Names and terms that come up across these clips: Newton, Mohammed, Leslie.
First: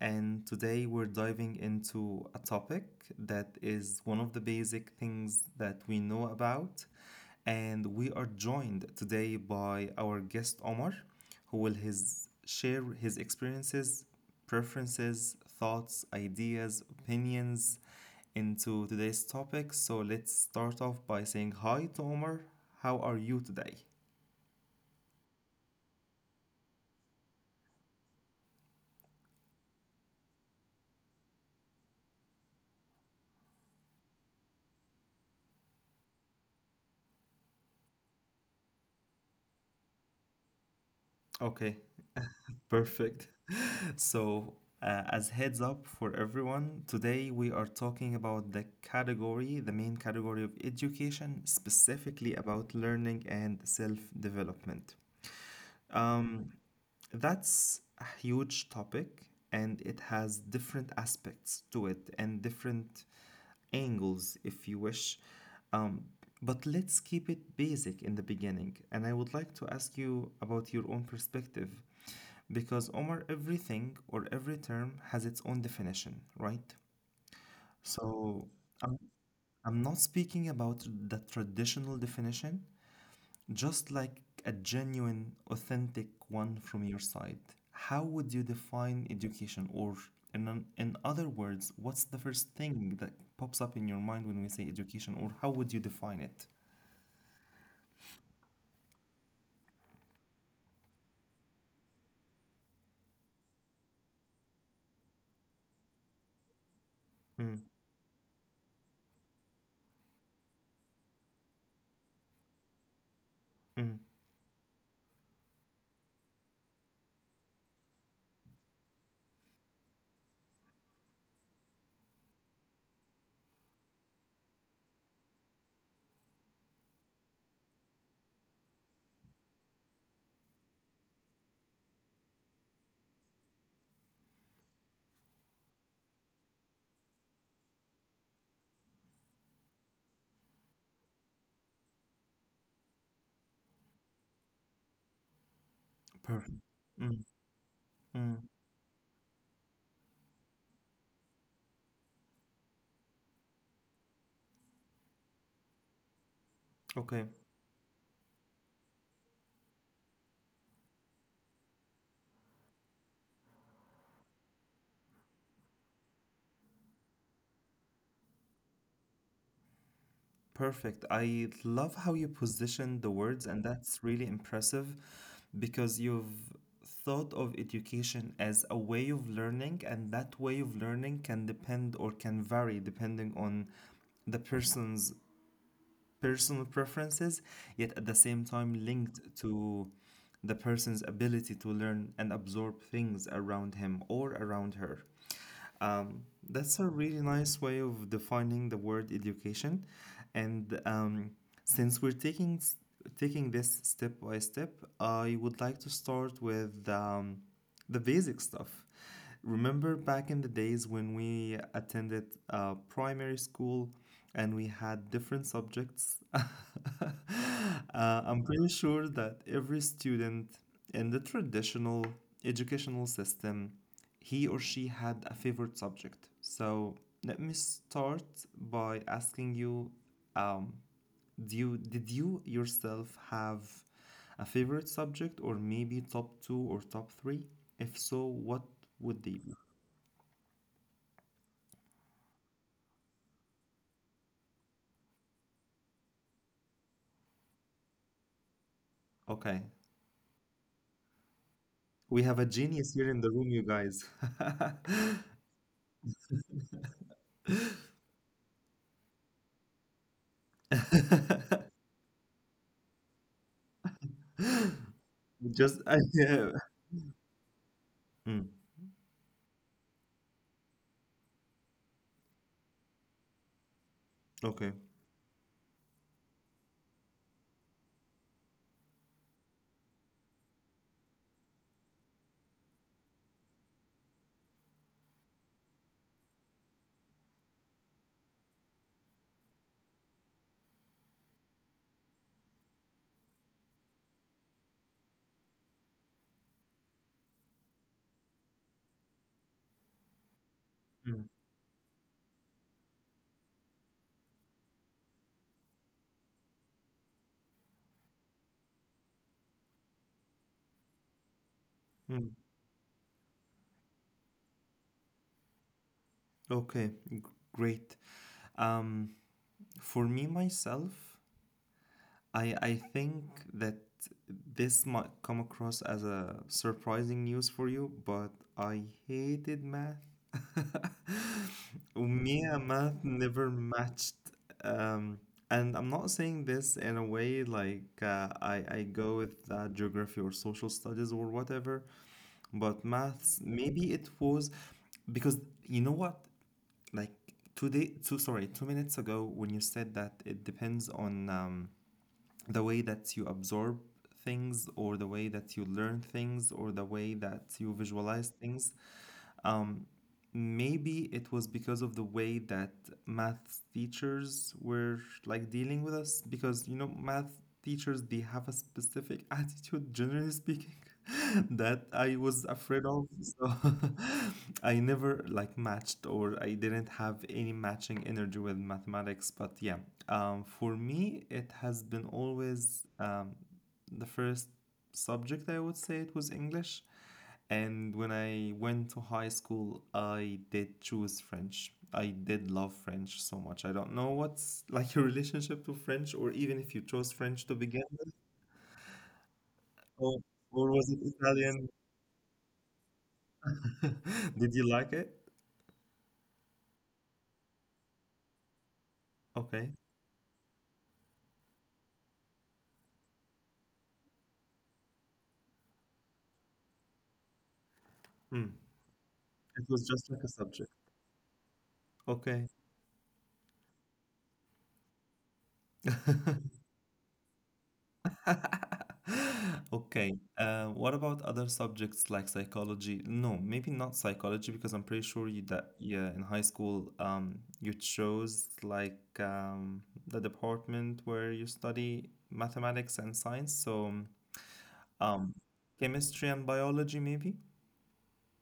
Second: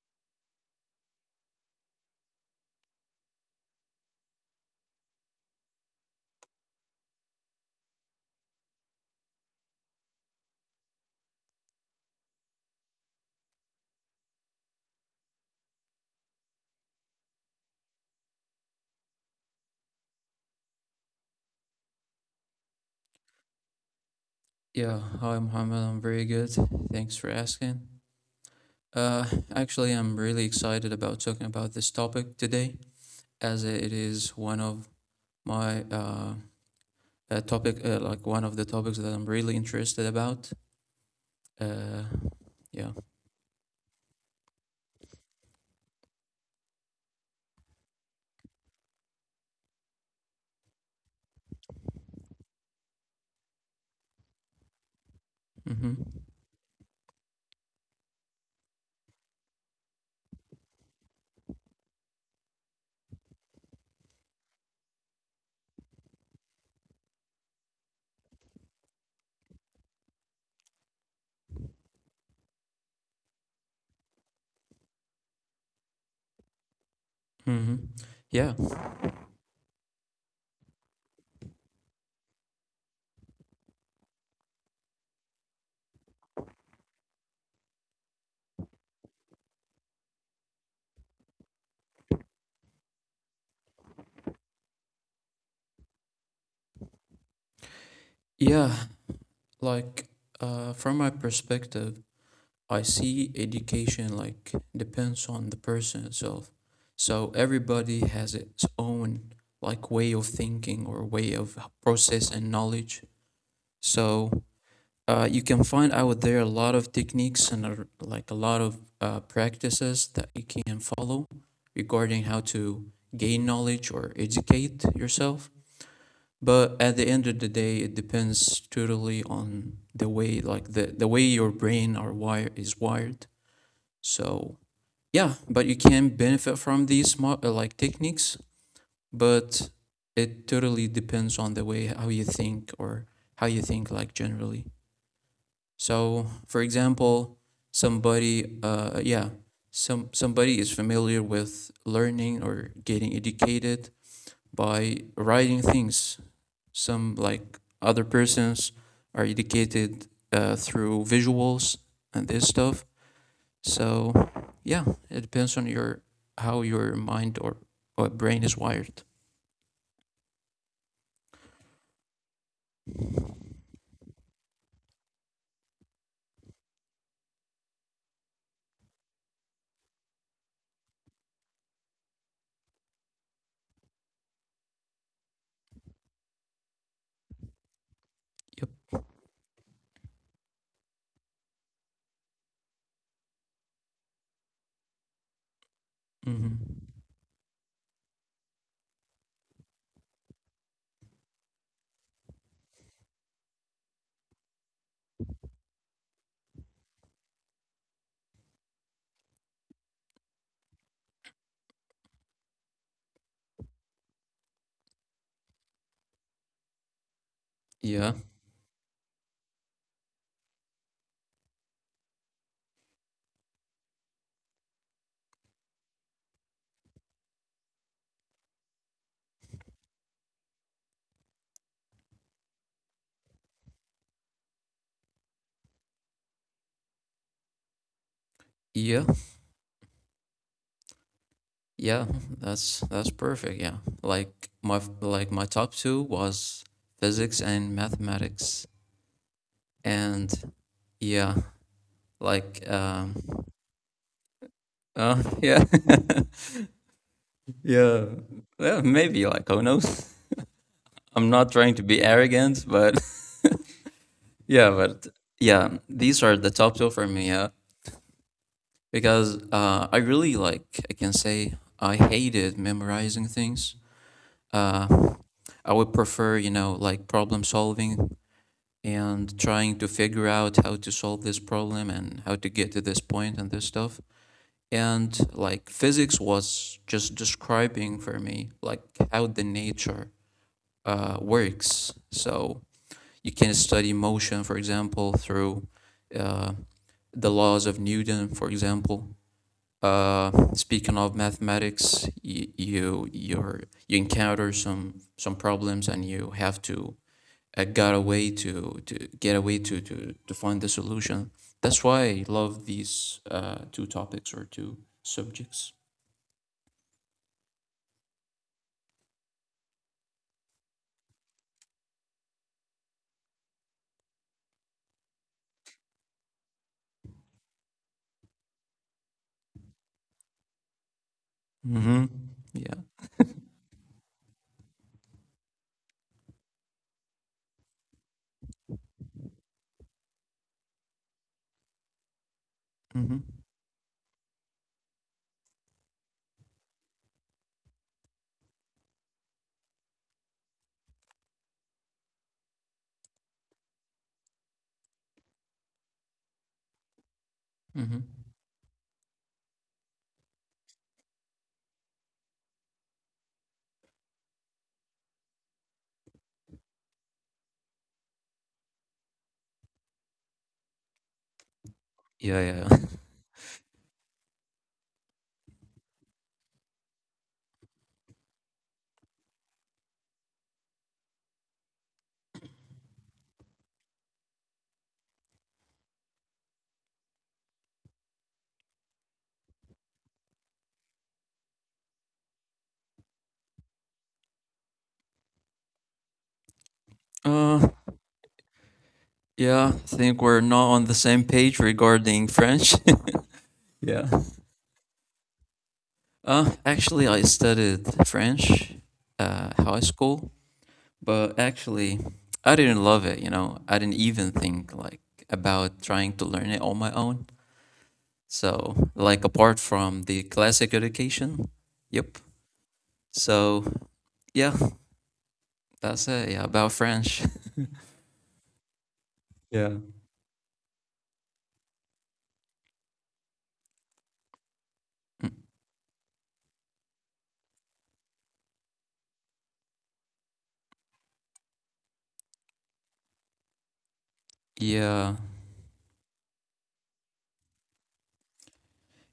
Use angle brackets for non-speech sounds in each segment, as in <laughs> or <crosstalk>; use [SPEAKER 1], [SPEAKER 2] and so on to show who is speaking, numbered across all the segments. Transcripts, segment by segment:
[SPEAKER 1] and today we're diving into a topic that is one of the basic things that we know about. And we are joined today by our guest Omar, who share his experiences, preferences, thoughts, ideas, opinions into today's topic. So let's start off by saying hi to Omar. How are you today?
[SPEAKER 2] Yeah, hi Mohammed. I'm very good. Thanks for asking. Uh, actually, I'm really excited about talking about this topic today, as it is one of my topic, like one of the topics that I'm really interested about. Uh,
[SPEAKER 1] Okay,
[SPEAKER 2] yeah.
[SPEAKER 1] perfect. So, as heads up for everyone, today we are talking about the category, the main category of education, specifically about learning and self development.
[SPEAKER 2] Mm-hmm.
[SPEAKER 1] Um, that's a huge topic and it has different aspects to it and different angles, if you wish. Um, but let's keep it basic in the beginning. And I would like to ask you about your own perspective. Because Omar, everything or every term has its own definition, right?
[SPEAKER 2] Mm-hmm. Yeah.
[SPEAKER 1] So I'm, I'm not speaking about the traditional definition, just like a genuine, authentic one from your side. How would you define education? Or, in other words, what's the first thing that pops up in your mind when we say education? Or how would you define it?
[SPEAKER 2] Yeah. Like, from my perspective, I see education like depends on the person itself. So everybody has
[SPEAKER 1] Mm,
[SPEAKER 2] its own like way of thinking or way of processing knowledge. So
[SPEAKER 1] mm,
[SPEAKER 2] you can find out there a lot of techniques and like a lot of practices that you can follow regarding how to gain knowledge or educate yourself. But at the end of the day, it depends totally on the way like the way your brain are wire is wired. So yeah, but you can benefit from these like techniques, but it totally depends on the way how you think or how you think like generally. So for
[SPEAKER 1] Perfect.
[SPEAKER 2] example,
[SPEAKER 1] Mm,
[SPEAKER 2] somebody
[SPEAKER 1] mm,
[SPEAKER 2] somebody is familiar with learning or getting educated by writing things. Some like
[SPEAKER 1] okay.
[SPEAKER 2] other persons are educated through visuals and this stuff. So yeah, it depends on your how your mind or brain is wired.
[SPEAKER 1] Perfect. I love how you position the words, and that's really impressive because you've thought of education as a way of learning, and that way of learning can depend or can vary depending on the person's personal preferences, yet
[SPEAKER 2] Yep.
[SPEAKER 1] at the same time linked to the person's ability to learn and absorb things around him or around her.
[SPEAKER 2] Hmm.
[SPEAKER 1] Um, that's a really nice way of defining the word education. And since we're taking taking this step by step, I would like to start with the basic stuff. Remember back in the days when we attended primary school and we had different subjects? <laughs>
[SPEAKER 2] Yeah.
[SPEAKER 1] I'm pretty sure that every student in the traditional educational system, he or she had a favorite subject. So let me start by asking you, um, did you yourself have a favorite subject or maybe top two or top three? If so,
[SPEAKER 2] Yeah.
[SPEAKER 1] what would they be?
[SPEAKER 2] Yeah. That's perfect. Yeah. Like my like my top two was physics and mathematics, and
[SPEAKER 1] Okay.
[SPEAKER 2] yeah, like
[SPEAKER 1] We have
[SPEAKER 2] um,
[SPEAKER 1] a genius here in the room, you guys.
[SPEAKER 2] uh, yeah,
[SPEAKER 1] <laughs>
[SPEAKER 2] <laughs> yeah, yeah. Maybe like who knows? I'm not trying to be arrogant, but <laughs> yeah, but yeah, these are the
[SPEAKER 1] Just <laughs>
[SPEAKER 2] top two for
[SPEAKER 1] yeah.
[SPEAKER 2] me. Yeah.
[SPEAKER 1] Mm,
[SPEAKER 2] Because I really like I can say I hated memorizing things. Uh,
[SPEAKER 1] okay.
[SPEAKER 2] I would prefer you know like problem solving and trying to figure out how to solve this problem and how to get to this point and this stuff. And like physics was just describing for me like how the nature works. So you can study motion, for example, through uh, the laws of Newton, for example. Speaking of
[SPEAKER 1] Mm,
[SPEAKER 2] mathematics, you're you encounter some problems and you have to got a way to get a way to find the solution. That's why I love
[SPEAKER 1] mm,
[SPEAKER 2] these two topics or two subjects.
[SPEAKER 1] okay. Great. Um, for me myself, I think that this might come across as a surprising news for you, but I hated math.
[SPEAKER 2] Mm-hmm. Yeah.
[SPEAKER 1] Me and math never matched. Um, and I'm not saying this in a way like I go with geography or social studies or whatever,
[SPEAKER 2] Mm-hmm.
[SPEAKER 1] but maths, maybe it was because you know what? Like today, 2 minutes ago when you said that it depends on the way that you absorb things or the way that you learn things or the way
[SPEAKER 2] Mm-hmm.
[SPEAKER 1] that you visualize things. Um, Maybe it was because of the way that math teachers were like dealing with us because you know math teachers they have a specific <laughs> attitude generally speaking
[SPEAKER 2] Yeah,
[SPEAKER 1] that
[SPEAKER 2] yeah.
[SPEAKER 1] I
[SPEAKER 2] <laughs>
[SPEAKER 1] was afraid of. So <laughs> I never like matched or I didn't have any matching energy with mathematics. But yeah, for me, it has been always the first subject I would say it was English. And when I went to high school, I did choose French. I did love French so much. I don't know what's like your <laughs> relationship to French, or even if you
[SPEAKER 2] yeah.
[SPEAKER 1] chose French to begin with,
[SPEAKER 2] Yeah, I think we're not
[SPEAKER 1] or,
[SPEAKER 2] on the same
[SPEAKER 1] or was it
[SPEAKER 2] page
[SPEAKER 1] Italian?
[SPEAKER 2] regarding French. <laughs> yeah.
[SPEAKER 1] <laughs> Did you like it?
[SPEAKER 2] Actually, I studied French, high
[SPEAKER 1] Okay.
[SPEAKER 2] school. But actually, I didn't love it, you know. I didn't even think like about trying to learn it on my own.
[SPEAKER 1] Hmm.
[SPEAKER 2] So, like apart
[SPEAKER 1] It
[SPEAKER 2] from
[SPEAKER 1] was
[SPEAKER 2] the
[SPEAKER 1] just like a
[SPEAKER 2] classic
[SPEAKER 1] subject.
[SPEAKER 2] education, yep.
[SPEAKER 1] Okay.
[SPEAKER 2] So, yeah, that's it. Yeah, about
[SPEAKER 1] <laughs>
[SPEAKER 2] French. <laughs> Yeah.
[SPEAKER 1] Okay. What about other subjects like psychology? No, maybe not psychology because I'm pretty sure you that yeah, in high school you chose like the department where you study mathematics and science. So
[SPEAKER 2] Yeah.
[SPEAKER 1] um chemistry and biology maybe?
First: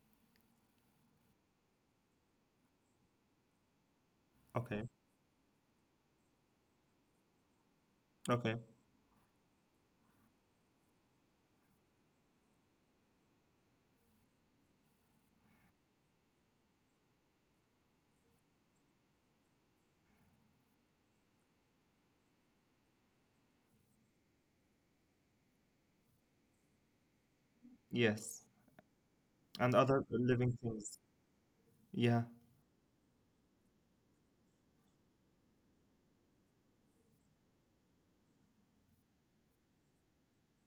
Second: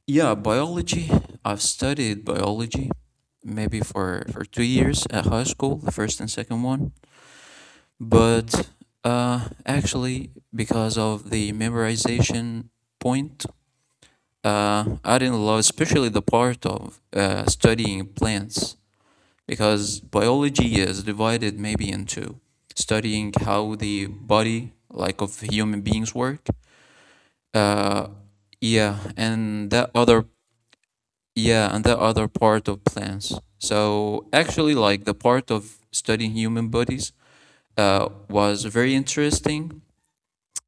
[SPEAKER 2] Yeah, biology. I've studied biology maybe for 2
[SPEAKER 1] Okay.
[SPEAKER 2] years at high school, the first and second one.
[SPEAKER 1] Okay.
[SPEAKER 2] But actually because of the memorization point, I didn't love especially the part of studying plants, because biology is divided maybe into studying how the body like of human beings work. Uh,
[SPEAKER 1] Yes.
[SPEAKER 2] yeah, and
[SPEAKER 1] And
[SPEAKER 2] that
[SPEAKER 1] other
[SPEAKER 2] other
[SPEAKER 1] living things.
[SPEAKER 2] yeah, and that
[SPEAKER 1] Yeah.
[SPEAKER 2] other part of plants. So actually, like the part of studying human bodies was very interesting,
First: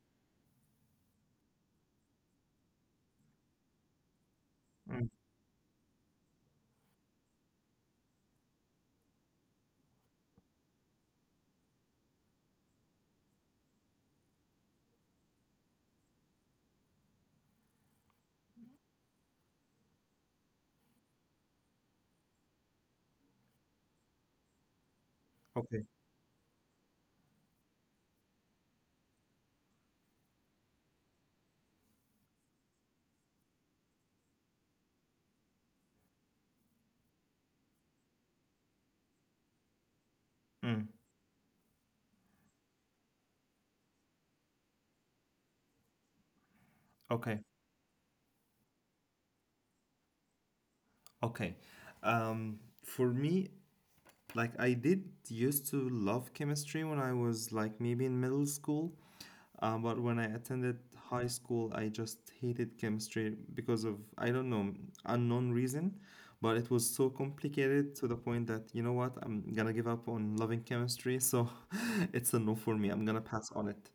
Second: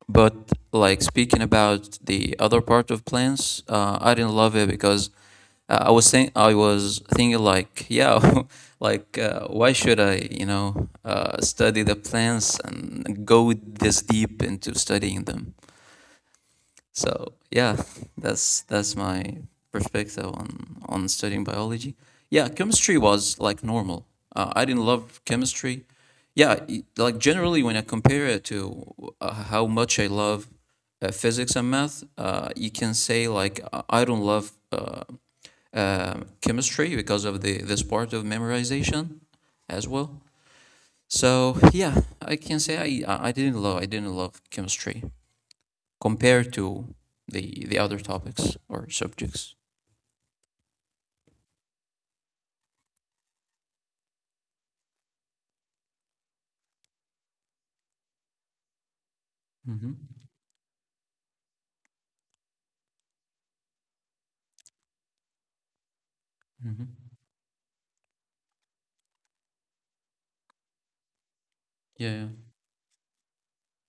[SPEAKER 2] but like speaking about the other part of plans, I didn't love it
[SPEAKER 1] Mm.
[SPEAKER 2] because I was thinking like, yeah, <laughs> like why should I, you know, study the plants and go this deep into studying them? So yeah, that's my perspective on studying biology. Yeah, chemistry was like normal. I didn't love chemistry.
[SPEAKER 1] Okay.
[SPEAKER 2] Yeah, like generally when I compare it to how much I love physics and math, you can say like I don't love chemistry because of the this part of memorization as well.
[SPEAKER 1] Mm,
[SPEAKER 2] So yeah, I can say I didn't love, I didn't love chemistry compared to
[SPEAKER 1] okay,
[SPEAKER 2] the other topics or subjects.
[SPEAKER 1] okay. For me, like I did used to love chemistry when I was like maybe in middle school,
[SPEAKER 2] Mm-hmm.
[SPEAKER 1] but when I attended high school, I just hated chemistry because of I don't know unknown reason, but it was
[SPEAKER 2] Mm-hmm.
[SPEAKER 1] so complicated to the point that you know what I'm gonna give up on loving chemistry, so <laughs>
[SPEAKER 2] Yeah. Yeah.
[SPEAKER 1] it's a no for me. I'm gonna pass on it.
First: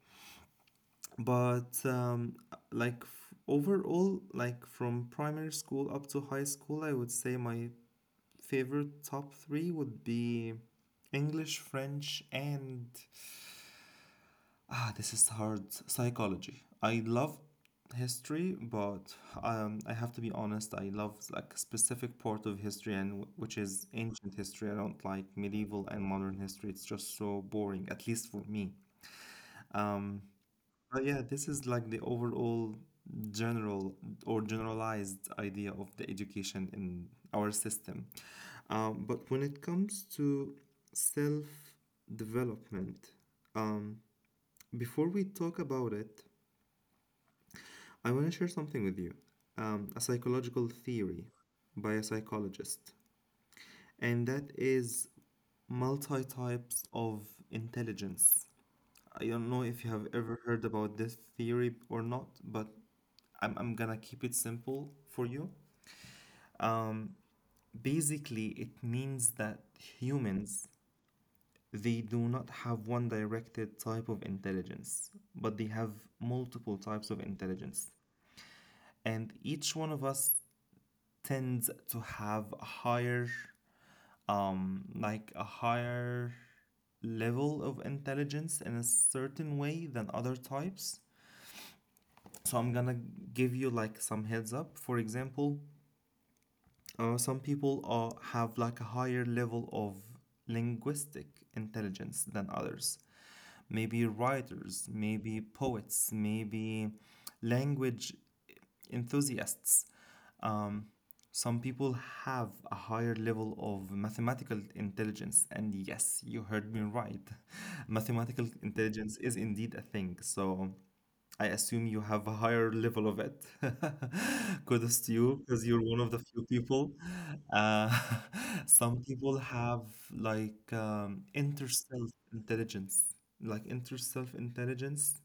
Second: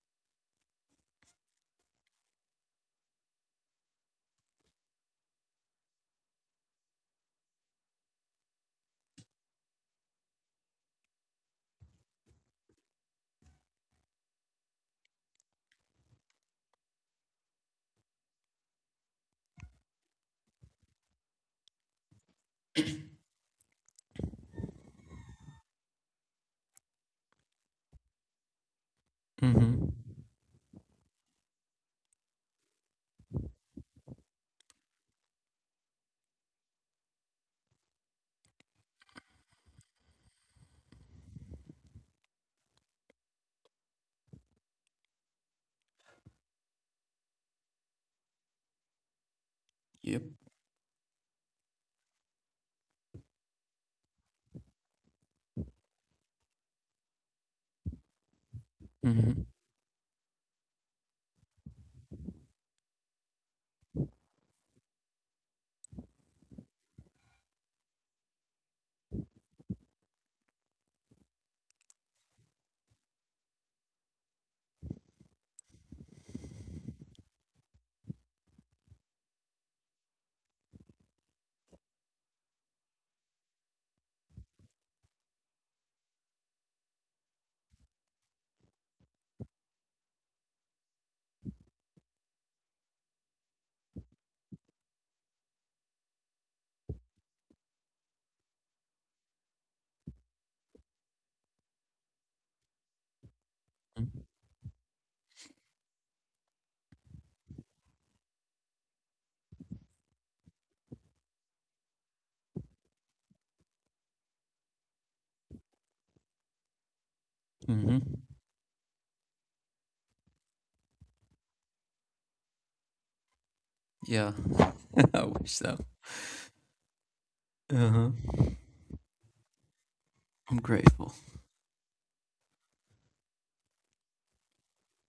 [SPEAKER 1] But like overall, like from primary school up to high school, I would say my favorite top three would be English, French, and this is hard. Psychology. I love history, but I have to be honest. I love like specific part of history, and which is ancient history. I don't like medieval and modern history. It's just so boring, at least for me.
[SPEAKER 2] Mm-hmm.
[SPEAKER 1] Um, but yeah, this is like the overall general or generalized idea of the education in our system. But when it comes to self development, um, before we talk about it, I want to share something with you a
[SPEAKER 2] Yep.
[SPEAKER 1] psychological theory by a psychologist, and that is multi types of intelligence. I don't
[SPEAKER 2] Mm-hmm.
[SPEAKER 1] know if you have ever heard about this theory or not, but I'm gonna keep it simple for you. Basically, it means that humans, they do not have one directed type of intelligence, but they have multiple types of intelligence. And each one of us tends to have a higher, like a higher level of intelligence in a certain way than other types. So I'm gonna give you like some heads up. For example, some people have like a higher level of linguistic intelligence than others, maybe writers, maybe poets, maybe language enthusiasts. um, some people have a higher level of mathematical intelligence, and yes you heard me right. <laughs>
[SPEAKER 2] Mm-hmm.
[SPEAKER 1] Mathematical intelligence is indeed a thing. So I assume you have a higher level of it.
[SPEAKER 2] Yeah.
[SPEAKER 1] <laughs> Kudos to
[SPEAKER 2] <laughs> I
[SPEAKER 1] you because
[SPEAKER 2] wish
[SPEAKER 1] you're
[SPEAKER 2] so.
[SPEAKER 1] one of the few people. Uh,
[SPEAKER 2] Uh-huh.
[SPEAKER 1] <laughs> some people have like
[SPEAKER 2] I'm grateful.
[SPEAKER 1] inter self intelligence. Like inter self intelligence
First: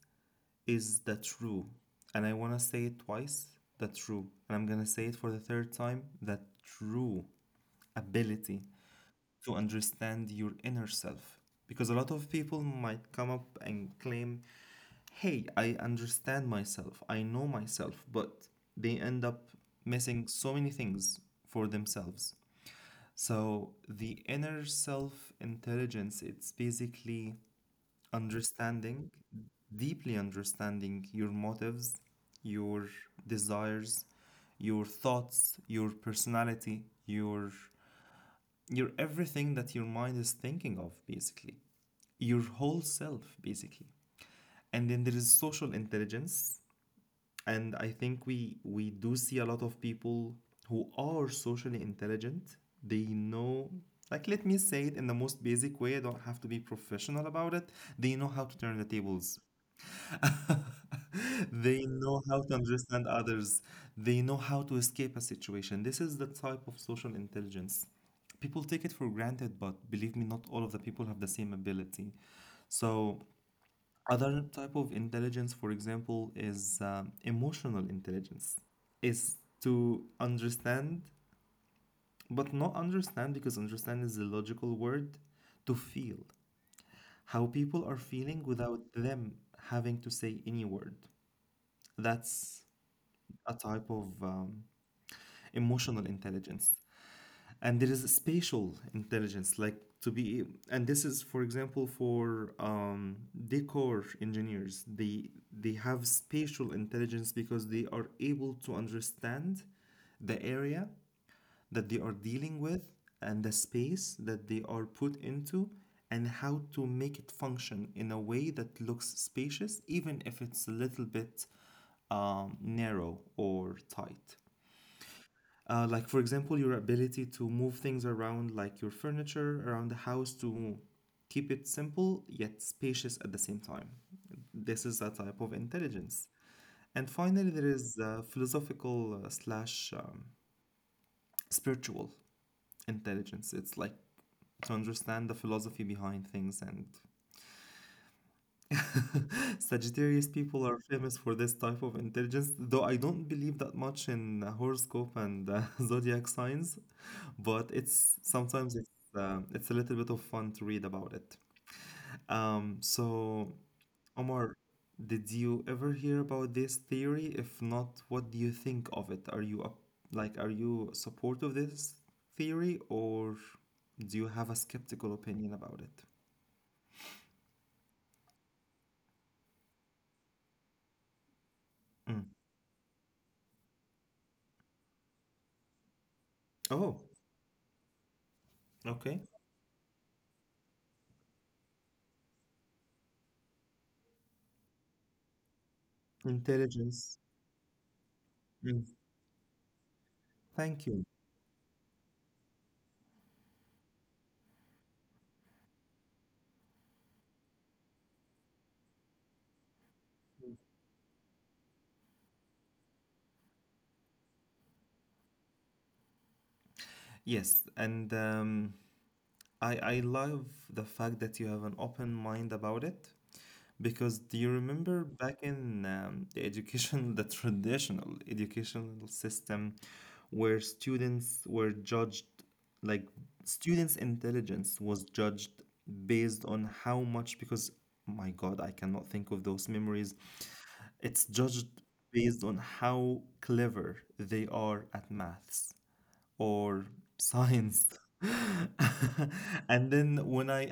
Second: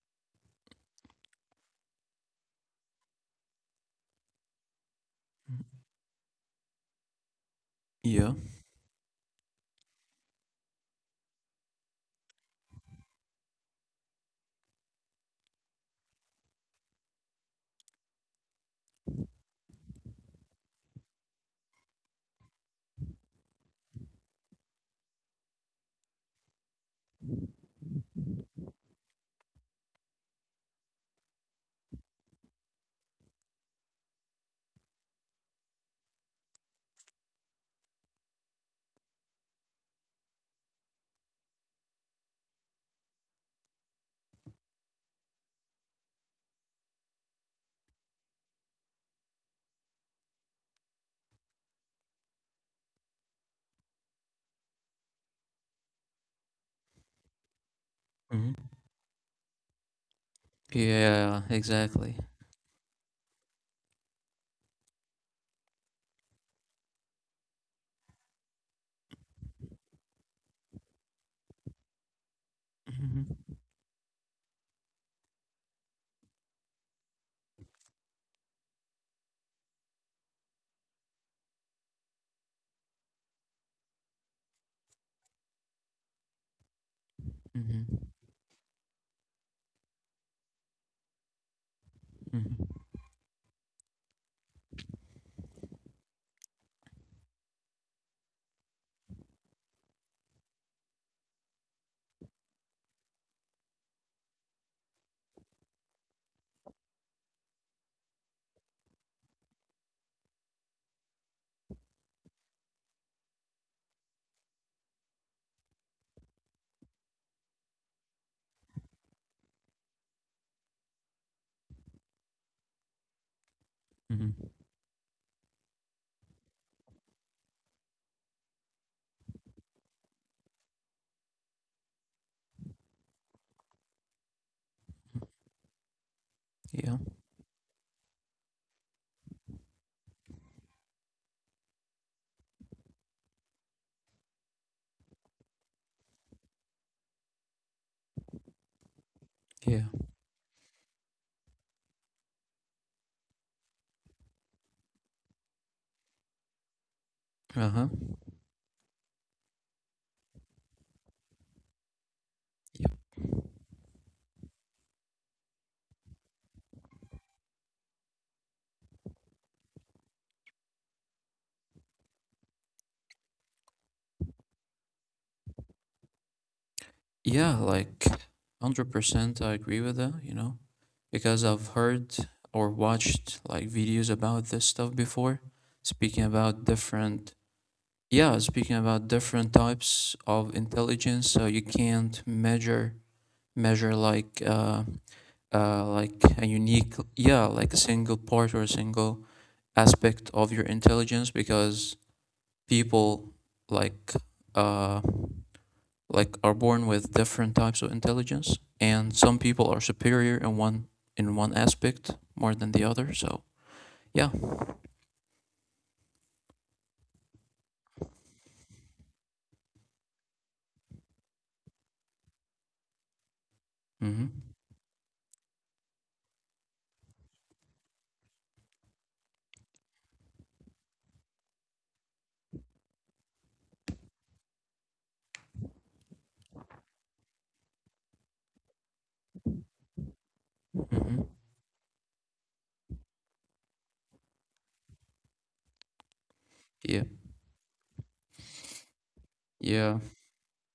[SPEAKER 1] is the true. And I want to say it twice, the true. And I'm going to say it for the third time, the true
[SPEAKER 2] Yeah.
[SPEAKER 1] ability to understand your inner self. Because a lot of people might come up and claim, hey, I understand myself, I know myself, but they end up missing so many things for themselves. So the inner self intelligence, it's basically understanding, deeply understanding your motives, your desires, your thoughts, your personality, your everything that your mind is thinking of basically. Your whole self basically. And then there is social intelligence, and I think we do see a lot of people who are socially intelligent. They know, like, let me say it in the most basic way, I don't have to be professional about it, they know how to
[SPEAKER 2] Mm-hmm.
[SPEAKER 1] turn the tables. <laughs>
[SPEAKER 2] Yeah.
[SPEAKER 1] They
[SPEAKER 2] Exactly.
[SPEAKER 1] know how to understand others, they know how to escape a situation. This is the type of social intelligence. People take it for granted but believe me, not all of the people have the same ability. So
[SPEAKER 2] Mm-hmm.
[SPEAKER 1] other type of intelligence, for example, is emotional intelligence. Is to understand, but not understand because understand is a logical word, to feel how people
[SPEAKER 2] Mm-hmm.
[SPEAKER 1] are feeling without them having to say any word.
[SPEAKER 2] Mm-hmm.
[SPEAKER 1] That's a type of emotional intelligence. And there is a spatial intelligence, like to be, and this is for example for decor engineers they have spatial intelligence because they are able to understand the area that they are dealing with and the space that they are put into and how to make it function in a way that looks spacious even if it's a little bit narrow or
[SPEAKER 2] Mm-hmm.
[SPEAKER 1] tight. Like, for example, your ability to move things around, like your furniture around the house, to keep it simple yet spacious at the same time. This is a type of intelligence.
[SPEAKER 2] Yeah.
[SPEAKER 1] And finally, there is philosophical slash spiritual intelligence. It's like to understand the philosophy behind things. And
[SPEAKER 2] Yeah.
[SPEAKER 1] Sagittarius people are famous for this type of intelligence, though I don't believe that much in horoscope and <laughs> zodiac signs.
[SPEAKER 2] Uh huh.
[SPEAKER 1] But it's sometimes it's a little bit of fun to read about it.
[SPEAKER 2] Yep.
[SPEAKER 1] So Omar, did you ever hear about this theory? If not, what do you think of it? Are you up, like are you support of this theory or do you have a skeptical opinion about it?
[SPEAKER 2] Yeah. Like 100%. I agree with that. You know. Because I've heard
[SPEAKER 1] Mm.
[SPEAKER 2] or watched like videos about this stuff before, speaking about
[SPEAKER 1] Oh,
[SPEAKER 2] yeah, speaking about
[SPEAKER 1] okay.
[SPEAKER 2] different types of intelligence. So you can't measure like a unique,
[SPEAKER 1] Intelligence.
[SPEAKER 2] yeah, like a single part or a
[SPEAKER 1] Mm.
[SPEAKER 2] single aspect of your
[SPEAKER 1] Thank you.
[SPEAKER 2] intelligence, because people like uh, like are born with different types of intelligence, and some people are superior in one aspect more than the other. So yeah.
[SPEAKER 1] Yes, and I love the fact that you have an open mind about it. Because do
[SPEAKER 2] Mm-hmm.
[SPEAKER 1] you remember back in the education, <laughs> the traditional educational system, where students were judged, like students' intelligence was judged based on how much, because my God, I cannot think of those memories.
[SPEAKER 2] Mm-hmm.
[SPEAKER 1] It's judged based on how clever they are at maths or
[SPEAKER 2] Yeah.
[SPEAKER 1] science. <laughs> And
[SPEAKER 2] Yeah.
[SPEAKER 1] then when I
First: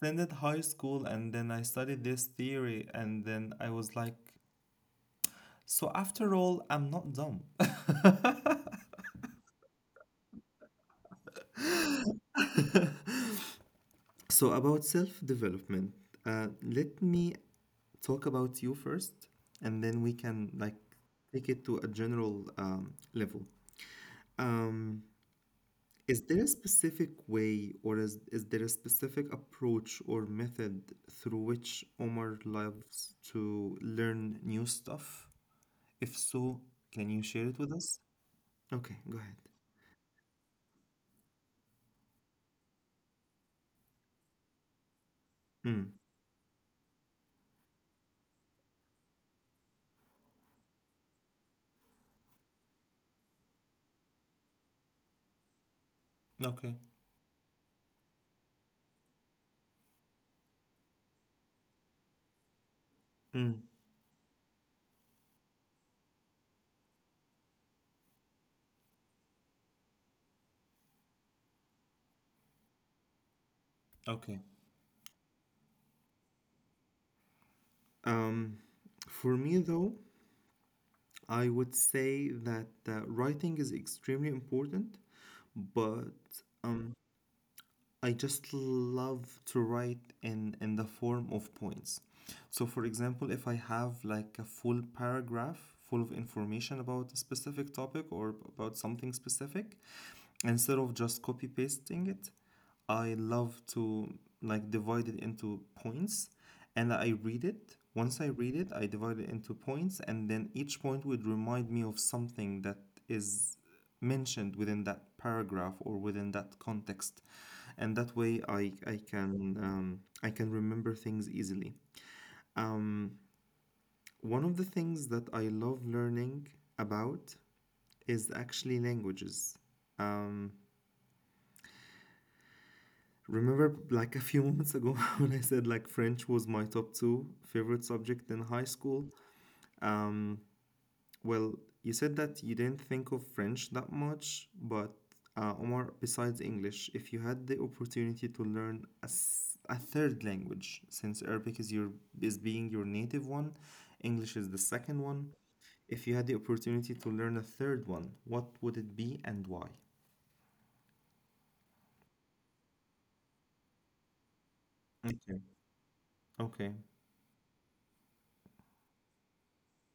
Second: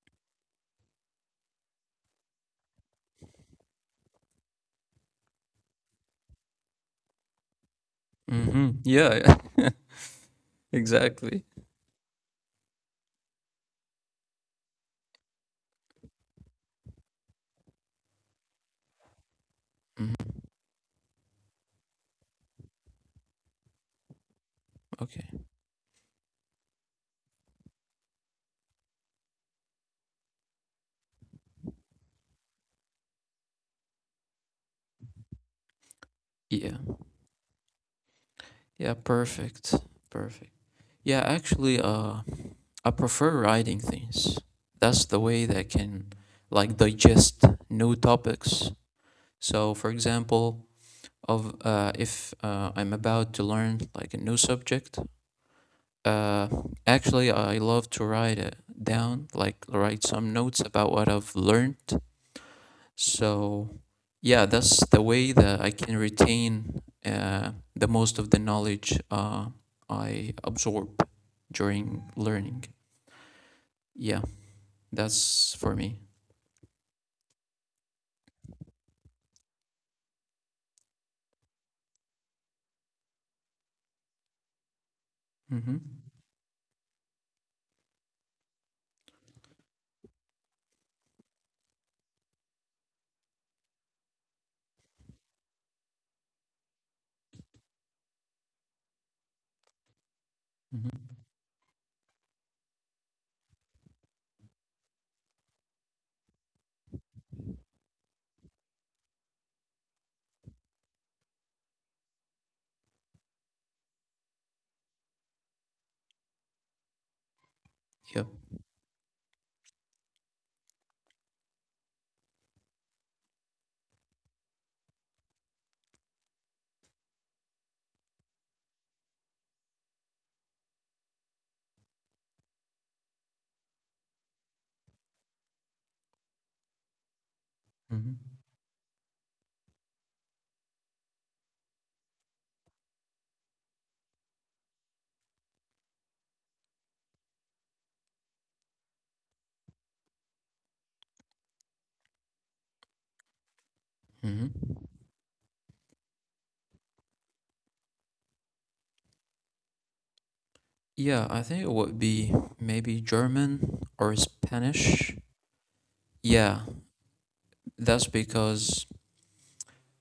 [SPEAKER 1] attended high school and then I studied this theory, and then I was like, so after all, I'm not dumb. <laughs>
[SPEAKER 2] Mm-hmm. Yeah. <laughs> exactly.
[SPEAKER 1] So about self-development, let me talk about you first, and then we
[SPEAKER 2] Hmm.
[SPEAKER 1] can take it to a general level. Um,
[SPEAKER 2] Okay.
[SPEAKER 1] Is there a specific way or is there a specific approach or method through which Omar loves to learn new stuff? If so,
[SPEAKER 2] Yeah.
[SPEAKER 1] can you share it with us?
[SPEAKER 2] Yeah.
[SPEAKER 1] Okay, go ahead.
[SPEAKER 2] Perfect. Perfect. Yeah. Actually, I prefer writing things. That's the way that I
[SPEAKER 1] Mm,
[SPEAKER 2] can like digest new topics. So, for example, of if I'm about to learn like a new subject, uh,
[SPEAKER 1] Okay.
[SPEAKER 2] actually, I love to write it down, like write some notes about what I've learned.
[SPEAKER 1] mm.
[SPEAKER 2] So yeah, that's the way that I can retain the most of the knowledge I absorb during learning. Yeah,
[SPEAKER 1] Okay.
[SPEAKER 2] that's for me.
[SPEAKER 1] Um, for me, though, I would say that writing is extremely important,
[SPEAKER 2] Mm-hmm.
[SPEAKER 1] but um, I just love to write in the form of points. So for example, if I have like a full paragraph full of information about a specific topic or about something specific, instead of
[SPEAKER 2] Mm-hmm.
[SPEAKER 1] just copy pasting it, I love to like divide it into points and I read it. Once I read it, I divide it into points and then each point would remind me of something that is mentioned within that paragraph or within that context, and that
[SPEAKER 2] Yep.
[SPEAKER 1] way I can I can remember things easily. um, One of the things that I love learning about is actually languages. um, Remember like a few moments ago <laughs> when I said like French was my top two favorite
[SPEAKER 2] Mm-hmm.
[SPEAKER 1] subject in high school. um, Well, you said that you didn't think of French that much, but Omar, besides English, if you had the opportunity to learn a, a third language, since Arabic is your is being your native one, English is
[SPEAKER 2] Mm-hmm.
[SPEAKER 1] the second one. If you had the opportunity to learn a third one, what would it be and why?
[SPEAKER 2] Yeah, I think it would be maybe German or Spanish.
[SPEAKER 1] Okay.
[SPEAKER 2] Yeah,
[SPEAKER 1] Okay.
[SPEAKER 2] that's because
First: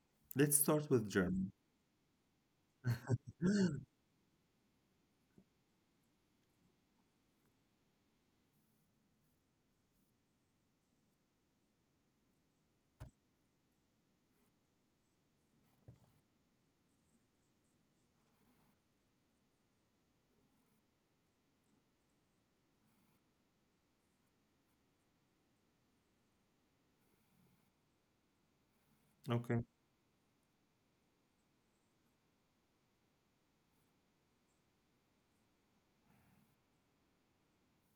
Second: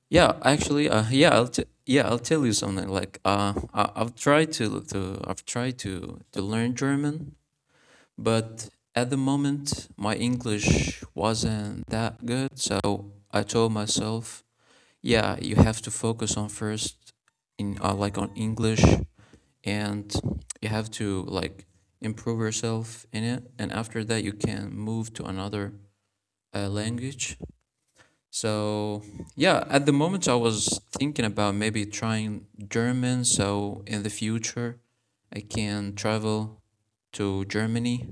[SPEAKER 2] yeah,
[SPEAKER 1] Let's
[SPEAKER 2] actually,
[SPEAKER 1] start with German.
[SPEAKER 2] I'll tell you something. I've tried to learn German. But at the moment, my English wasn't that good, so I told myself, yeah, you have to focus on first in like on English, and you have to like improve yourself in it, and after that, you can move to another language. So yeah,
[SPEAKER 1] Okay.
[SPEAKER 2] at the moment, I was thinking about maybe trying German, so in the future, I can travel to Germany.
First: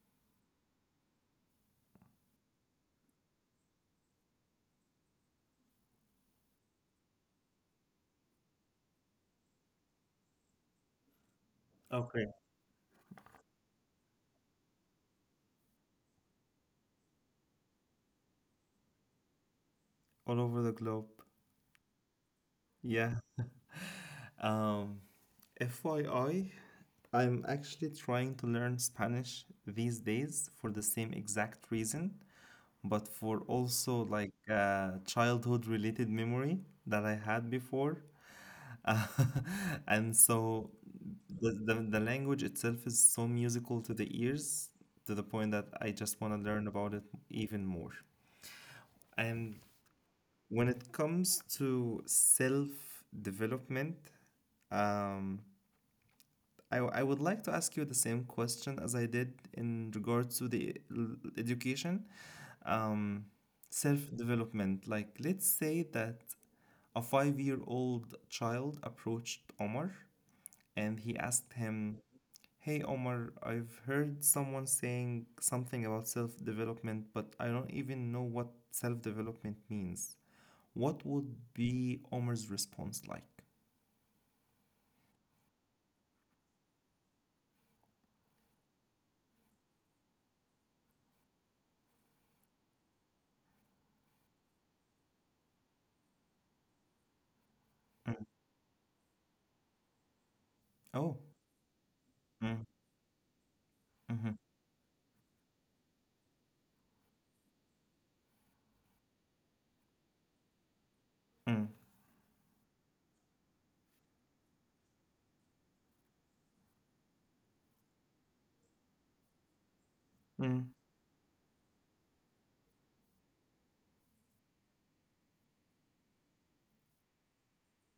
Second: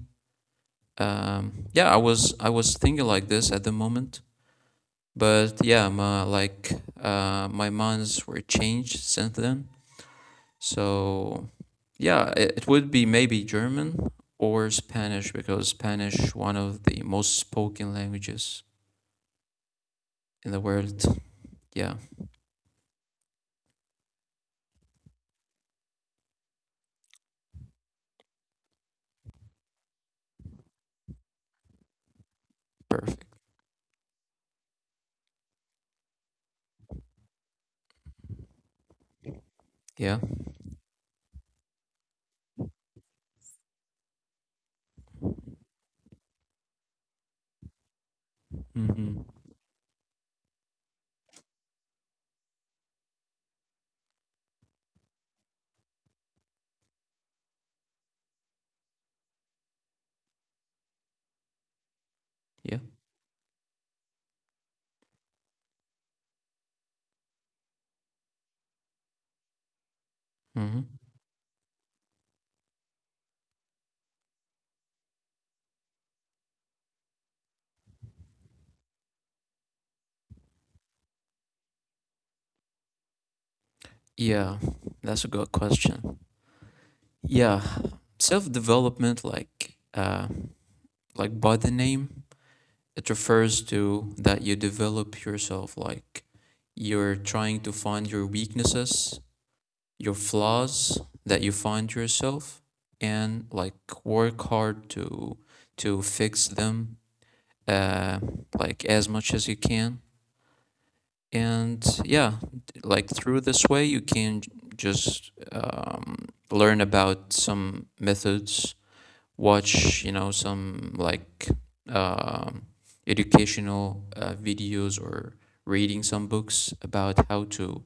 [SPEAKER 2] Yeah, I was thinking like this at the moment, but yeah, my minds were changed since then. So
[SPEAKER 1] Okay.
[SPEAKER 2] yeah, it would be maybe German or Spanish, because Spanish one of the most spoken languages
[SPEAKER 1] All
[SPEAKER 2] in the
[SPEAKER 1] over the globe.
[SPEAKER 2] world. Yeah,
[SPEAKER 1] Yeah. Um, FYI, I'm actually trying to learn Spanish these days for the same exact reason, but
[SPEAKER 2] perfect.
[SPEAKER 1] for also like childhood related memory that I had before. <laughs>
[SPEAKER 2] Yeah.
[SPEAKER 1] And so the language itself is so musical to the ears to the point that I just want to learn about it even more.
[SPEAKER 2] Mm-hmm.
[SPEAKER 1] And when it comes to self development, um, I would like to ask you the same question as I did in regards to the education,
[SPEAKER 2] Yeah.
[SPEAKER 1] um, self-development. Like, let's say that a five-year-old child approached Omar
[SPEAKER 2] Mm-hmm.
[SPEAKER 1] and he asked him, "Hey, Omar, I've heard someone saying something about self-development, but I don't even know what self-development means." What would be Omar's response like?
[SPEAKER 2] Yeah, that's a good question. Yeah, self development like by the name, it refers to that you develop yourself like you're trying to find
[SPEAKER 1] Mm.
[SPEAKER 2] your weaknesses, your flaws
[SPEAKER 1] Oh,
[SPEAKER 2] that you find
[SPEAKER 1] mm,
[SPEAKER 2] yourself, and like
[SPEAKER 1] mhm,
[SPEAKER 2] work hard to fix them, uh, like as much as you can.
[SPEAKER 1] mm,
[SPEAKER 2] And yeah, like through this way you can just learn about some methods, watch you know
[SPEAKER 1] mm,
[SPEAKER 2] some like um educational videos, or reading some books about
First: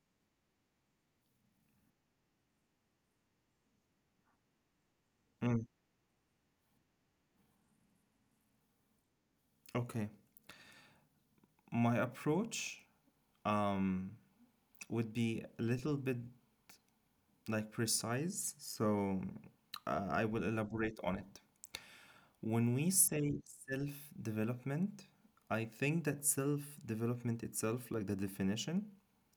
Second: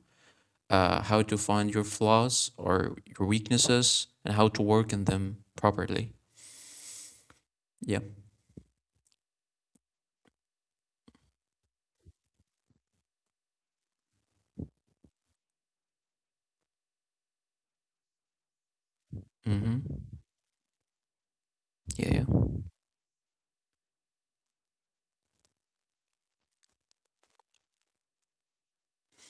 [SPEAKER 2] how to find your flaws or your weaknesses and how to work on them
[SPEAKER 1] mm.
[SPEAKER 2] properly. Yeah.
[SPEAKER 1] Okay. My approach um, would be a little bit like precise, so
[SPEAKER 2] Mm-hmm.
[SPEAKER 1] I will elaborate on it.
[SPEAKER 2] Yeah. Yeah.
[SPEAKER 1] When we say self-development, I think that self-development itself, like the definition,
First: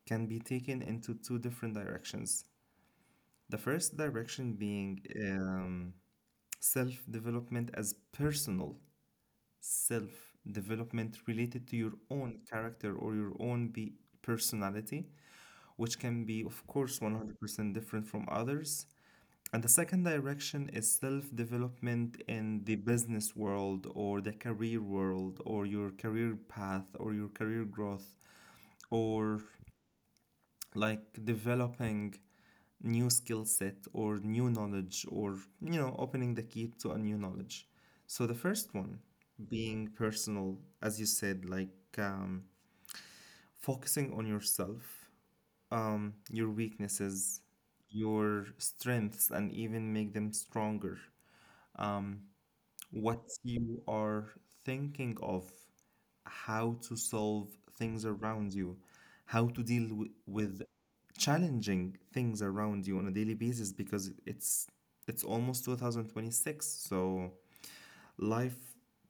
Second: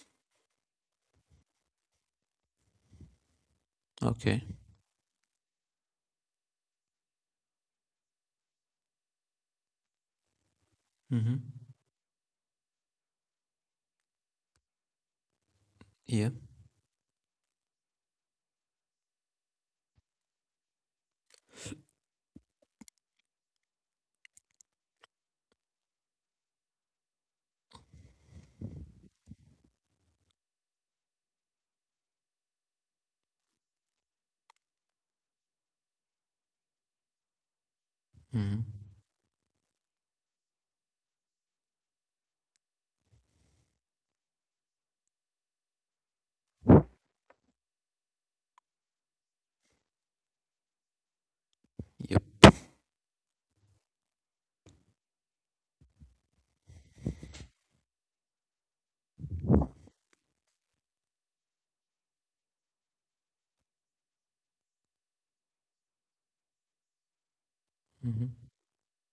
[SPEAKER 1] can be taken into two different directions. The first
[SPEAKER 2] Okay.
[SPEAKER 1] direction being um, self-development as personal self-development
[SPEAKER 2] Mm-hmm.
[SPEAKER 1] related to your own character or your own be personality, which can
[SPEAKER 2] Yeah.
[SPEAKER 1] be, of course, 100% different from others. And the second direction is self development in the business world or the career world or your career path or your career growth, or like developing new skill set or new knowledge or, you know, opening the key to a new knowledge. So the
[SPEAKER 2] Mm-hmm.
[SPEAKER 1] first one being personal, as you said, like um, focusing on yourself, your weaknesses, your strengths, and even make them stronger. Um,
[SPEAKER 2] Yep.
[SPEAKER 1] what you are thinking of, how to solve things around you, how to deal with challenging things around you on a daily basis, because it's almost 2026, so
[SPEAKER 2] Mm-hmm.
[SPEAKER 1] life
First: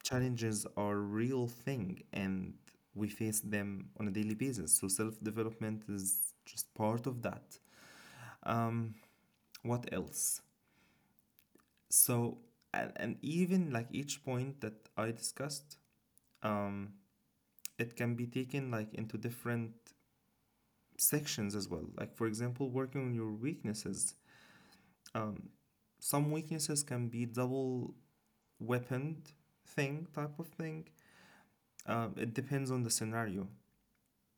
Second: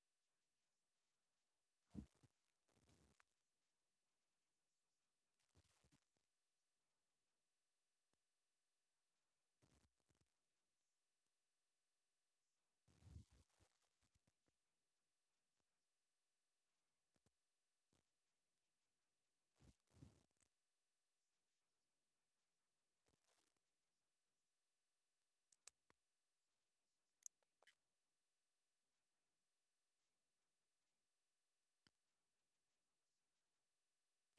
[SPEAKER 1] challenges are real thing and we face them on a daily basis, so self development is just part of that. um, what else? So, and even like each point that I discussed, um, it can be taken like into different sections as well. Like, for example, working on your weaknesses. Um, some weaknesses can be double weaponed thing type of thing. It depends on the scenario.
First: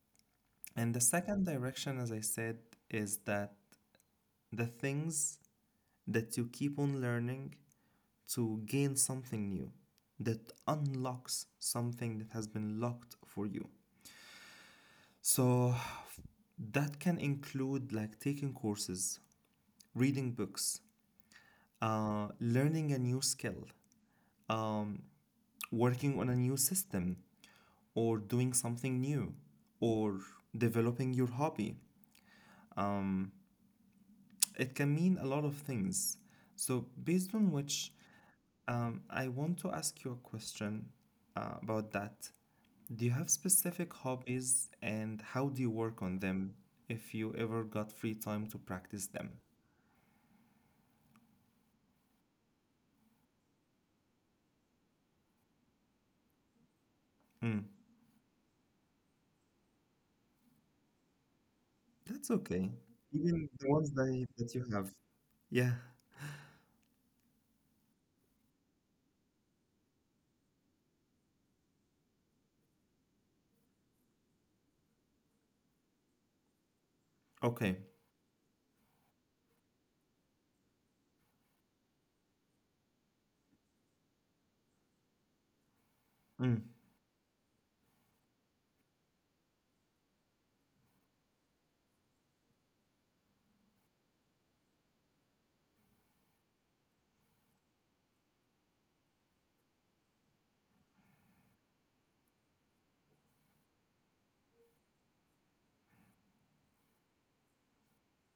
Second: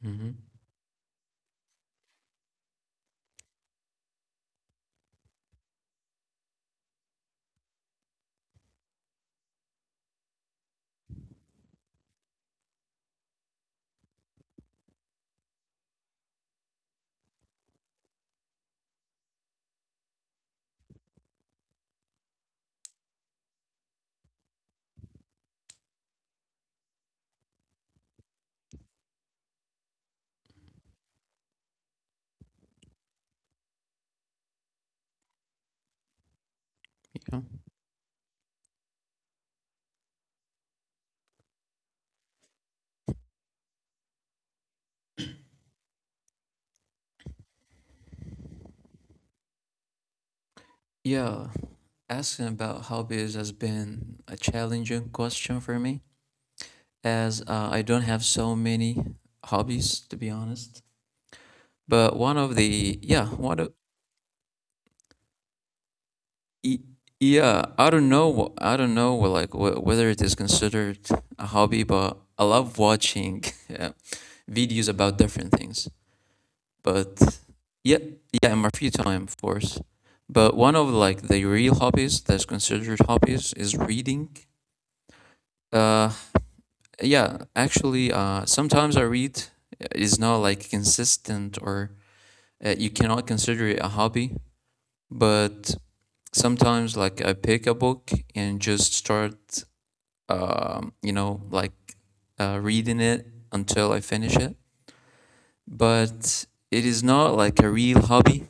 [SPEAKER 2] Mm-hmm.
[SPEAKER 1] And the second direction, as I said, is that the things that you keep on learning to gain something new that unlocks something that has been locked for you. So that can include like taking courses, reading books, learning a new skill, um, working on a new system, or doing something new, or developing your hobby. Um, it can mean a lot of things. So,
[SPEAKER 2] Yeah.
[SPEAKER 1] based on which, I want to ask you a question about that. Do you have specific hobbies and how do you work on them if you ever got free time to practice them?
[SPEAKER 2] Yeah. Asking about hobbies has been a challenging question for me, as
[SPEAKER 1] Mm,
[SPEAKER 2] I don't have so many hobbies, to be honest. But one
[SPEAKER 1] that's
[SPEAKER 2] of
[SPEAKER 1] okay.
[SPEAKER 2] the yeah, one
[SPEAKER 1] Even
[SPEAKER 2] of
[SPEAKER 1] the ones that, that you have. Yeah,
[SPEAKER 2] y- yeah, I don't know, whether it is considered a hobby, but I love watching <laughs> yeah, videos about different things. But
[SPEAKER 1] okay.
[SPEAKER 2] yeah, yeah, in my free time, of course. But one of like the real hobbies that's considered hobbies is reading. Uh,
[SPEAKER 1] Mm.
[SPEAKER 2] yeah, actually, sometimes I read. It's not like consistent or you cannot consider it a hobby, but sometimes like I pick a book and just start, you know, like reading it until I finish it. But it is not like a real hobby.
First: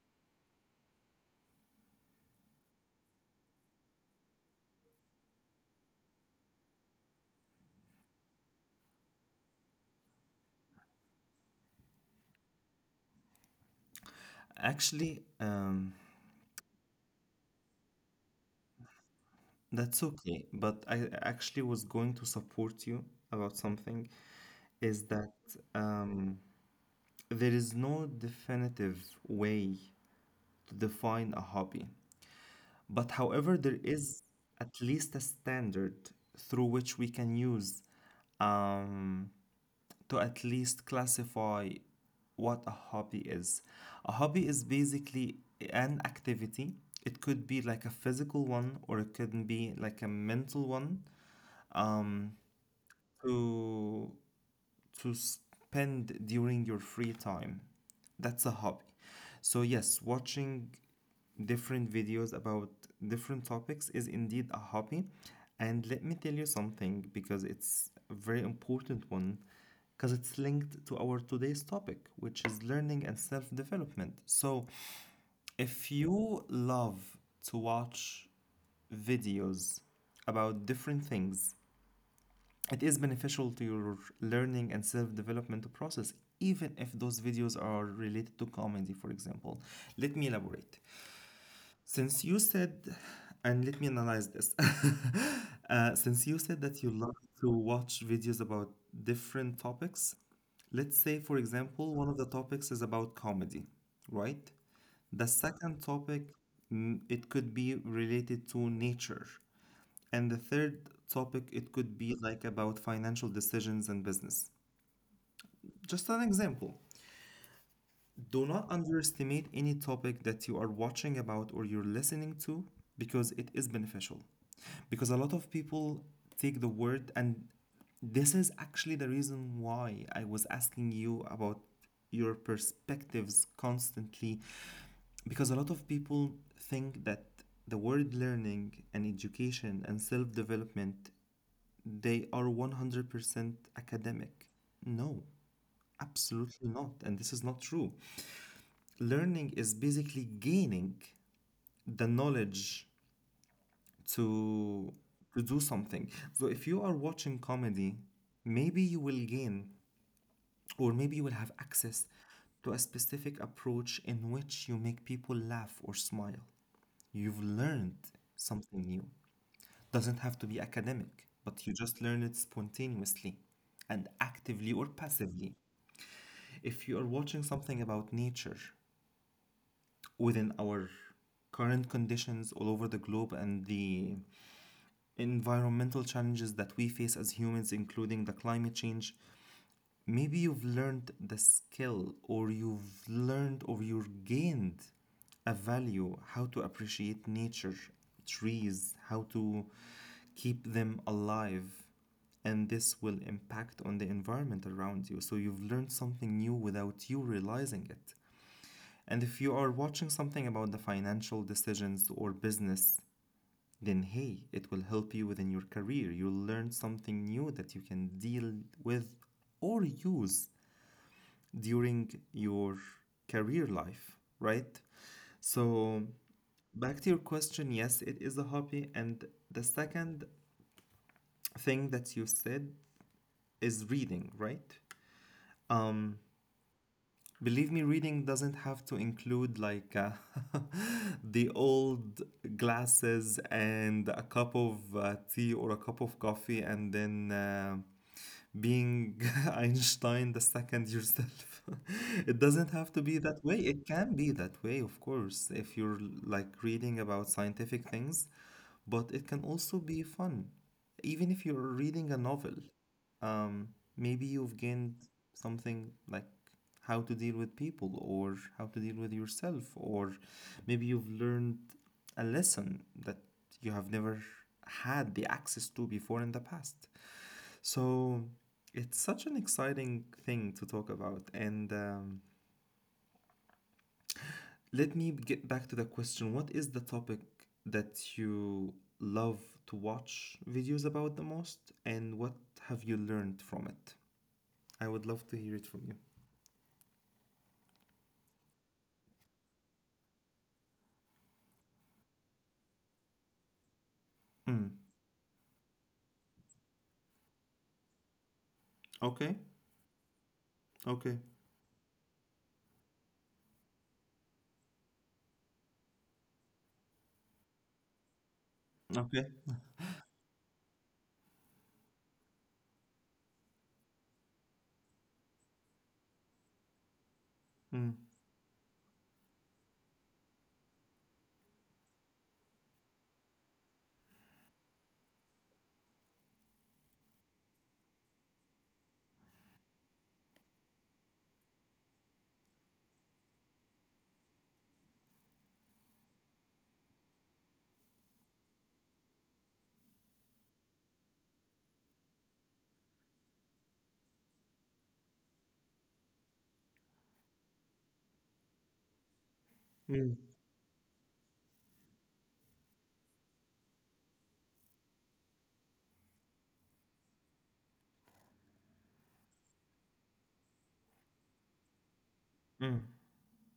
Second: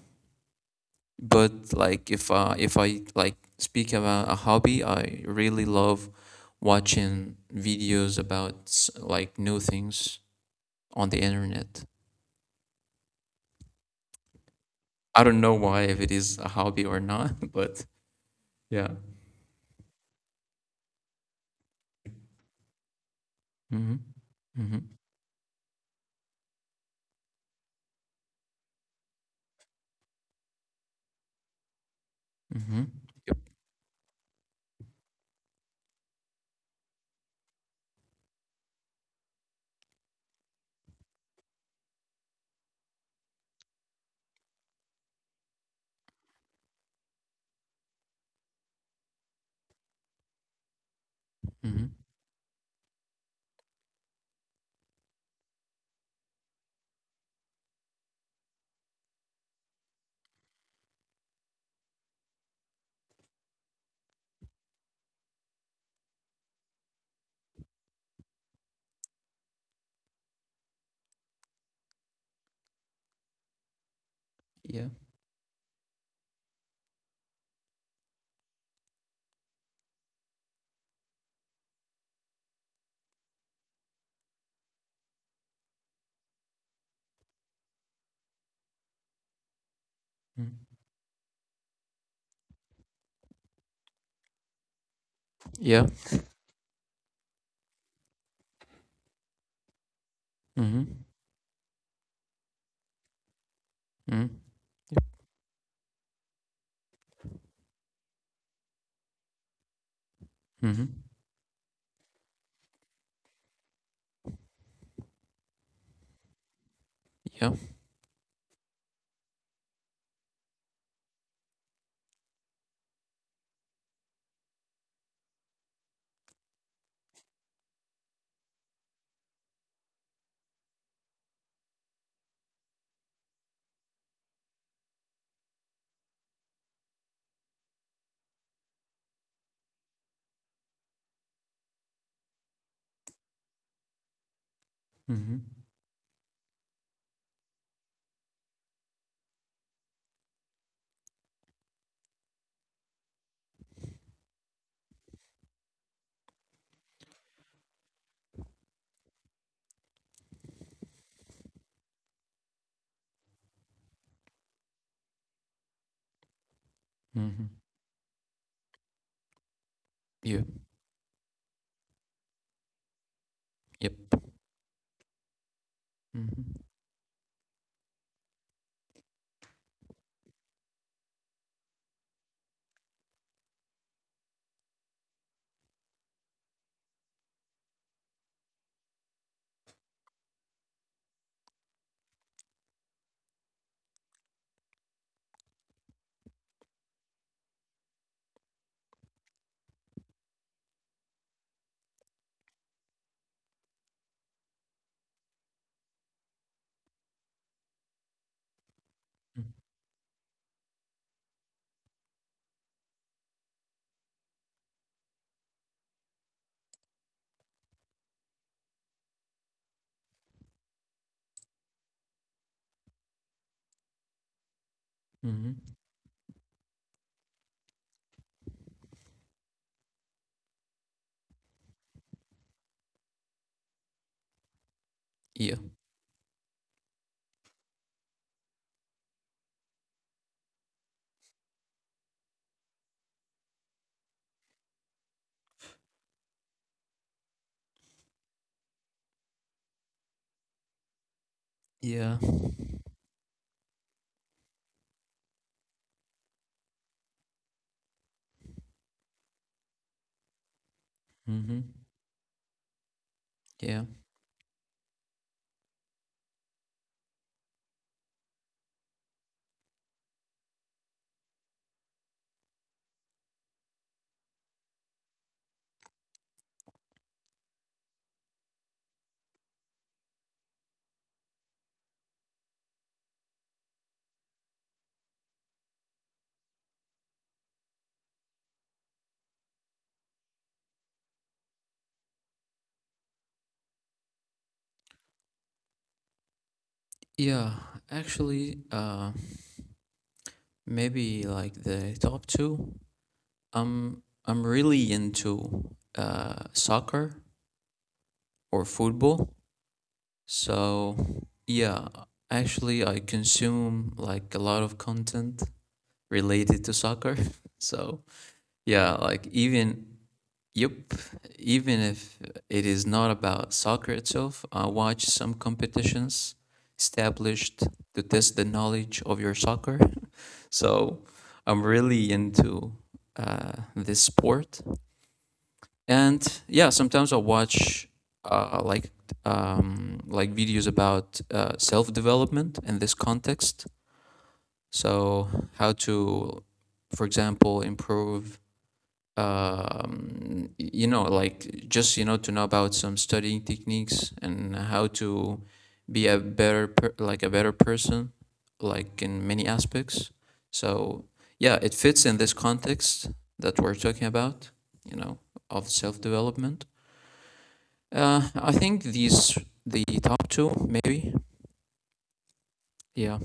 [SPEAKER 2] But like if I like speak about a hobby, I really love watching videos about like new things on the internet.
[SPEAKER 1] Actually,
[SPEAKER 2] I don't know why if it is a hobby or not, <laughs> but yeah.
[SPEAKER 1] that's okay. But I actually was going to support you about
[SPEAKER 2] Mm-hmm.
[SPEAKER 1] something,
[SPEAKER 2] Mm-hmm.
[SPEAKER 1] is that um, there is no definitive way to define a hobby.
[SPEAKER 2] Mm-hmm.
[SPEAKER 1] But
[SPEAKER 2] Yep.
[SPEAKER 1] however, there is at least a standard through which we can use um, to at least classify what a hobby is. A hobby is basically an activity. It could be like a physical one or it could be like a mental one,
[SPEAKER 2] Mm-hmm.
[SPEAKER 1] um, to, to spend during your free time. That's a hobby. So, yes, watching different videos about different topics is indeed a hobby. And let me tell you something, because it's a very important one, because it's linked to our today's topic, which is learning and self development. So,
[SPEAKER 2] Yeah.
[SPEAKER 1] if you love to watch videos about different things, it is beneficial to your learning and self development process, even if those videos are related to comedy, for example. Let me
[SPEAKER 2] Mm.
[SPEAKER 1] elaborate. Since you said, and let me analyze this, <laughs>
[SPEAKER 2] Yeah.
[SPEAKER 1] since you said that you love to watch videos about different topics,
[SPEAKER 2] Mm-hmm.
[SPEAKER 1] let's say, for example, one of the topics is about comedy,
[SPEAKER 2] Mm.
[SPEAKER 1] right?
[SPEAKER 2] Yep.
[SPEAKER 1] The second topic, mm, it could be related to nature. And the third
[SPEAKER 2] Mm-hmm.
[SPEAKER 1] topic, it could be like about financial decisions and business. Just an example.
[SPEAKER 2] Yeah.
[SPEAKER 1] Do not underestimate any topic that you are watching about or you're listening to, because it is beneficial. Because a lot of people take the word, and this is actually the reason why I was asking you about your perspectives constantly. Because a lot of people think that the word learning and education and self development, they are 100% academic.
[SPEAKER 2] Mm-hmm.
[SPEAKER 1] No, absolutely not. And this is not true. Learning is basically gaining the knowledge to to do something. So if you are watching comedy, maybe you will gain or maybe you will have access to a specific approach in which you make people laugh or smile. You've
[SPEAKER 2] Mm-hmm.
[SPEAKER 1] learned something new. Doesn't have
[SPEAKER 2] Yeah.
[SPEAKER 1] to be academic, but you just learn it spontaneously and
[SPEAKER 2] Yep.
[SPEAKER 1] actively or passively.
[SPEAKER 2] Mm-hmm.
[SPEAKER 1] If you are watching something about nature within our current conditions all over the globe and the environmental challenges that we face as humans, including the climate change, maybe you've learned the skill or you've learned or you've gained a value how to appreciate nature, trees, how to keep them alive. And this will impact on the environment around you. So you've learned something new without you realizing it. And if you are watching something about the financial decisions or business, then hey, it will help you within your career. You'll learn something new that you can deal with or use during your career life, right?
[SPEAKER 2] Mm-hmm.
[SPEAKER 1] So, back to your question, yes, it is a hobby. And the second thing that you said is reading, right?
[SPEAKER 2] Yeah.
[SPEAKER 1] Um, Believe me, reading doesn't have to include like <laughs> the old glasses and a cup of tea or a cup of coffee and then being <laughs> Einstein the second yourself. <laughs> It
[SPEAKER 2] Yeah.
[SPEAKER 1] doesn't have to be that way. It can be that way, of course, if you're like reading about scientific things, but it can also be fun. Even if you're
[SPEAKER 2] Mm-hmm.
[SPEAKER 1] reading a novel, um,
[SPEAKER 2] Yeah.
[SPEAKER 1] maybe you've gained something like how to deal with people or how to deal with yourself, or maybe you've learned a lesson that you have never had the access to before in the past. So it's such an exciting thing to talk about, and let me get back to the question. What is the topic that you love to watch videos about the most, and what have you learned from it? I would love to hear it from you.
[SPEAKER 2] Yeah. Actually, maybe like the top two. I'm
[SPEAKER 1] Mm.
[SPEAKER 2] really into soccer or
[SPEAKER 1] Okay.
[SPEAKER 2] football.
[SPEAKER 1] Okay.
[SPEAKER 2] So yeah, actually, I consume like a lot of content related to soccer. <laughs> So yeah,
[SPEAKER 1] Okay.
[SPEAKER 2] like even yep, even if it is not about soccer itself, I watch some competitions established
[SPEAKER 1] Mm.
[SPEAKER 2] to test the knowledge of your soccer. So I'm really into this sport, and yeah, sometimes I watch uh, like like videos about self development in this context. So how to, for example, improve you know, like just you know to know about some studying techniques and how to be a like a better person, like in many
[SPEAKER 1] Mm.
[SPEAKER 2] aspects. So yeah, it fits in this context that we're talking about, you know, of self development. I think these the top two maybe,
[SPEAKER 1] Mm.
[SPEAKER 2] yeah.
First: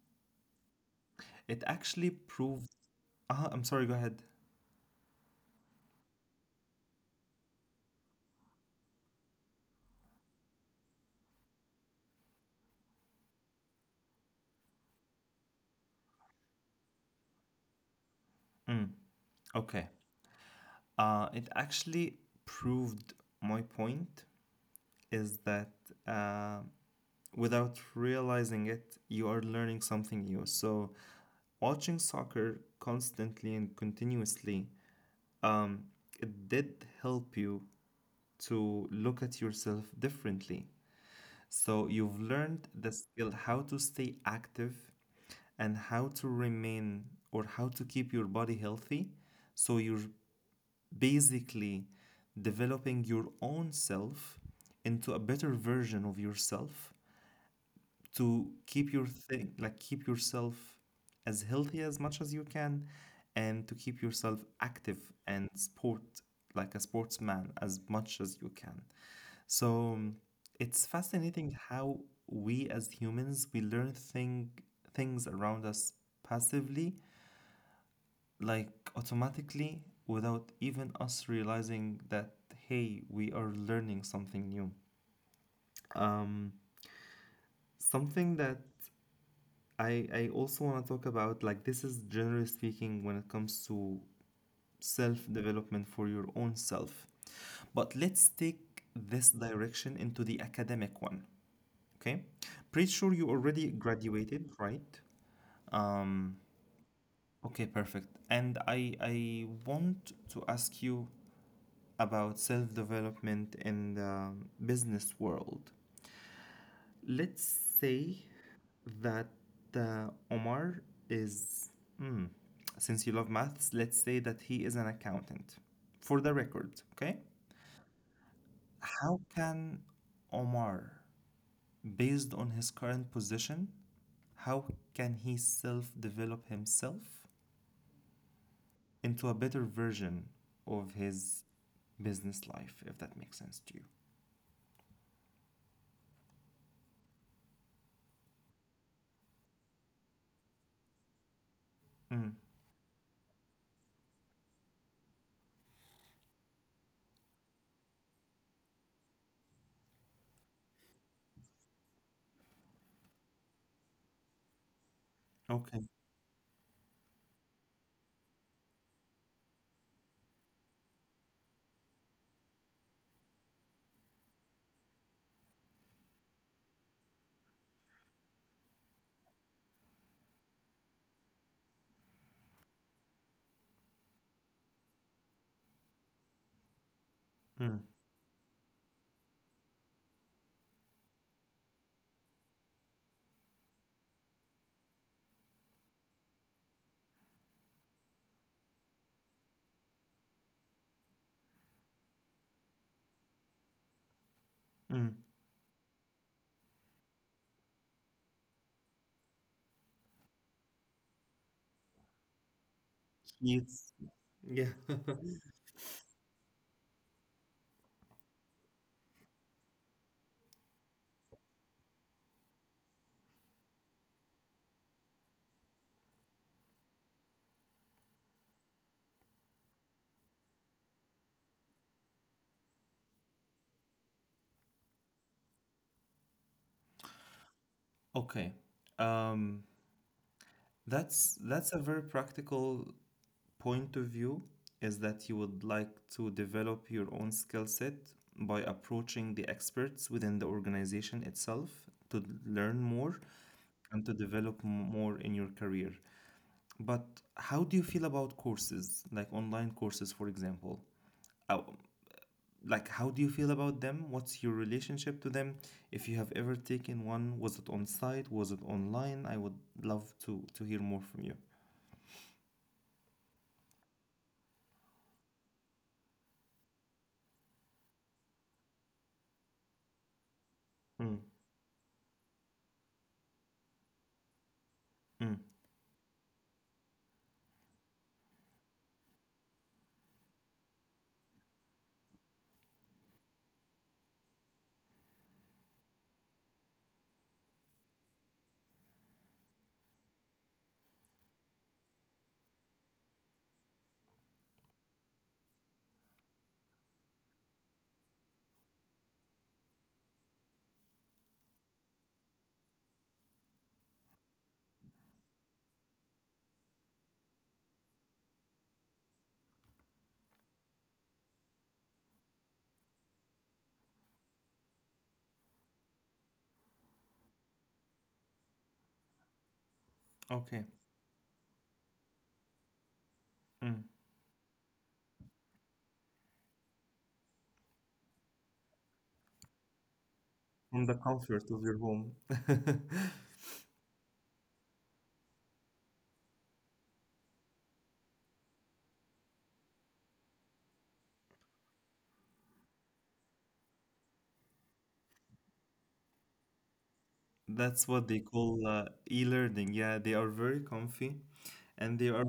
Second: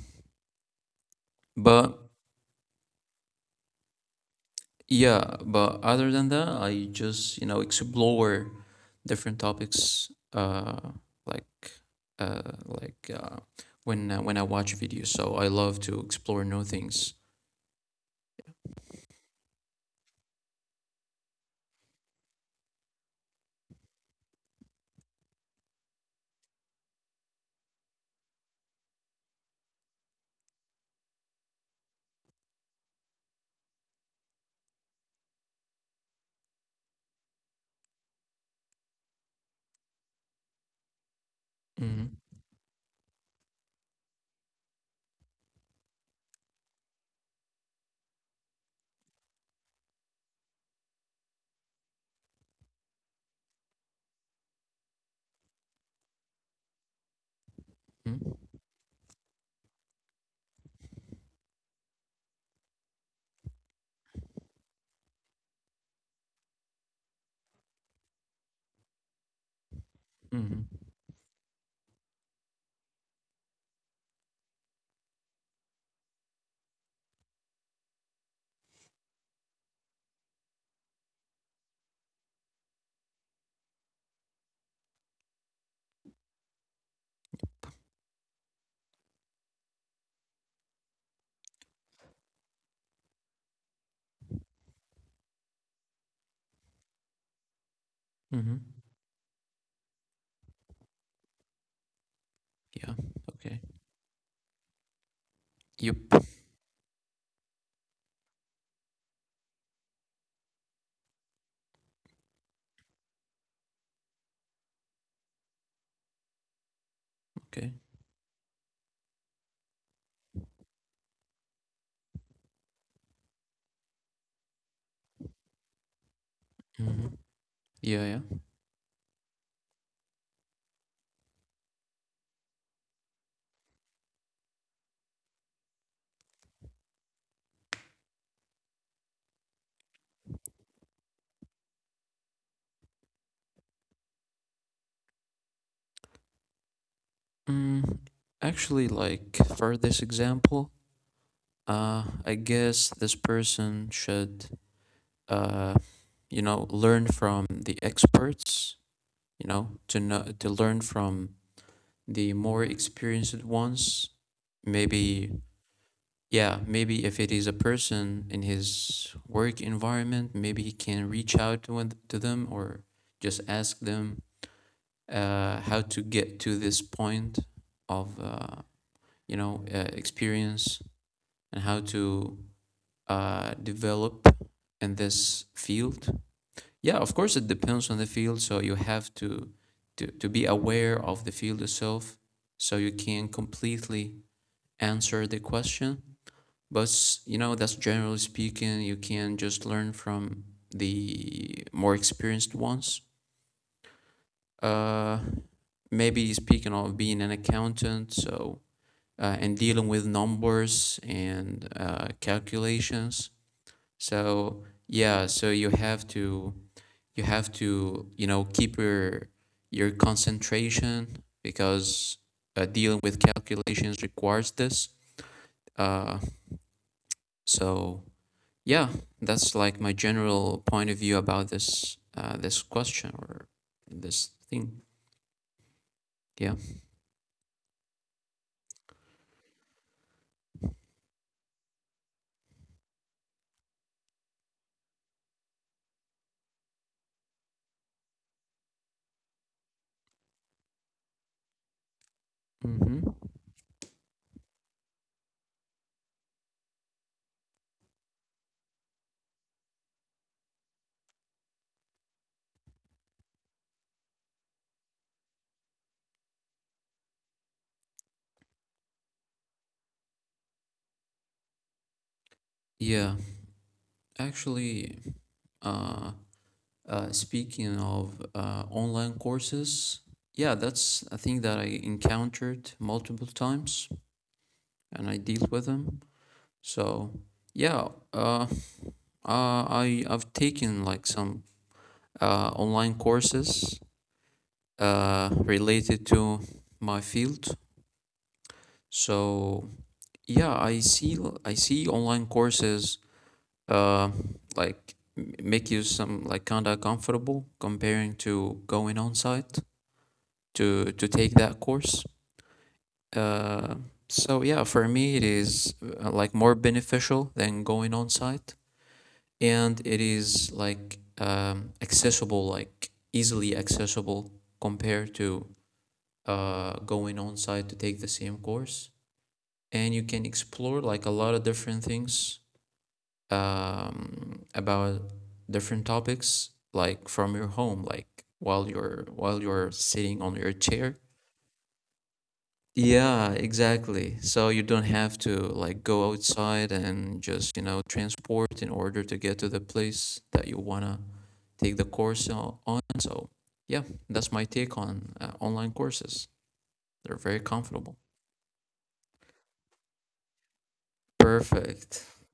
[SPEAKER 1] It actually
[SPEAKER 2] But
[SPEAKER 1] proved. I'm sorry. Go ahead.
[SPEAKER 2] yeah, but other than that, I just, you know, explore different topics like uh like uh when I watch videos. So I love to explore new things.
[SPEAKER 1] Mm. Okay. It actually proved my point is that uh, without realizing it, you are learning something new. So watching soccer constantly and continuously, um, it did help you to look at yourself differently.
[SPEAKER 2] Mm-hmm.
[SPEAKER 1] So you've learned the skill how to stay active and how to remain or how to keep your body healthy. So you're basically developing your own self into a better version of yourself
[SPEAKER 2] Mm-hmm.
[SPEAKER 1] to keep your thing like keep yourself as healthy as much as you can and to keep yourself active and sport like a sportsman as much as you can So it's fascinating how we as humans we learn things around us passively like automatically without even us realizing that hey we are learning something new. um Something that I also want to talk about, like, this is generally speaking when it comes to self-development for your own self. But let's
[SPEAKER 2] Mm-hmm.
[SPEAKER 1] take this direction into the academic one, okay?
[SPEAKER 2] Yeah.
[SPEAKER 1] Pretty sure you
[SPEAKER 2] Okay.
[SPEAKER 1] already graduated, right?
[SPEAKER 2] Yep.
[SPEAKER 1] Um, okay, perfect. And I want to ask you about self-development in the business world.
[SPEAKER 2] Okay.
[SPEAKER 1] Let's say that Omar is, mm, since you love maths, let's say that he is an accountant. For the record,
[SPEAKER 2] Mm-hmm.
[SPEAKER 1] okay?
[SPEAKER 2] Yeah, yeah.
[SPEAKER 1] How can Omar, based on his current position, how can he self develop himself into a better version of his business life, if that makes sense to you?
[SPEAKER 2] Mm, Actually, like for this example, I
[SPEAKER 1] Mm,
[SPEAKER 2] guess this person should, uh, you know, learn from the experts, you know, to know to learn from the more experienced ones maybe.
[SPEAKER 1] okay.
[SPEAKER 2] Yeah, maybe if it is a person in his work environment, maybe he can reach out to, to them or just ask them how to get to this point of you know, experience and how to develop in this field. Yeah, of course it depends on the
[SPEAKER 1] Mm,
[SPEAKER 2] field, so you have to be aware of the field itself so you can completely answer the question. But you know, that's generally speaking, you can just learn from the more experienced ones. Uh,
[SPEAKER 1] mm.
[SPEAKER 2] Maybe speaking of being an accountant, so and dealing with numbers and calculations.
[SPEAKER 1] He's,
[SPEAKER 2] So
[SPEAKER 1] yeah.
[SPEAKER 2] yeah, so
[SPEAKER 1] <laughs>
[SPEAKER 2] you have to you know keep your concentration because dealing with calculations requires this, uh, so yeah, that's like my general point of view about this question or this thing, yeah
[SPEAKER 1] Okay. Um, that's a very practical point of view, is that you would like to develop your own skill set by approaching the experts within the organization itself to
[SPEAKER 2] hmm
[SPEAKER 1] learn more and to develop more in your career. But how do you feel about courses, like online courses, for example? How- Like, how do you feel about them? What's your relationship to them? If you have ever taken one, was it on site? Was it online? I would love to hear more from you.
[SPEAKER 2] yeah, actually, uh, speaking of online courses, yeah, that's a thing
[SPEAKER 1] Mm,
[SPEAKER 2] that I encountered multiple times and I deal with
[SPEAKER 1] mm.
[SPEAKER 2] them. So yeah, I I've taken like some online courses related to my field. So yeah, I see online courses uh, like make you some like kind of comfortable comparing to going on site to take that course. Uh, so yeah, for me it is like more beneficial than going on site, and it is like accessible, like easily accessible compared to going on site to take the same course. And you can
[SPEAKER 1] Okay.
[SPEAKER 2] explore like a lot of different things
[SPEAKER 1] Mm.
[SPEAKER 2] about different topics, like from your home, like while you're sitting on your chair.
[SPEAKER 1] From the comfort of your home.
[SPEAKER 2] Yeah,
[SPEAKER 1] <laughs>
[SPEAKER 2] exactly. So you don't have to like go outside and just, you know, transport in order to get to the place that you wanna take the course on. So yeah, that's my take on online courses. They're very
[SPEAKER 1] That's
[SPEAKER 2] comfortable.
[SPEAKER 1] what they call e-learning. Yeah, they are very comfy
[SPEAKER 2] Perfect.
[SPEAKER 1] and they are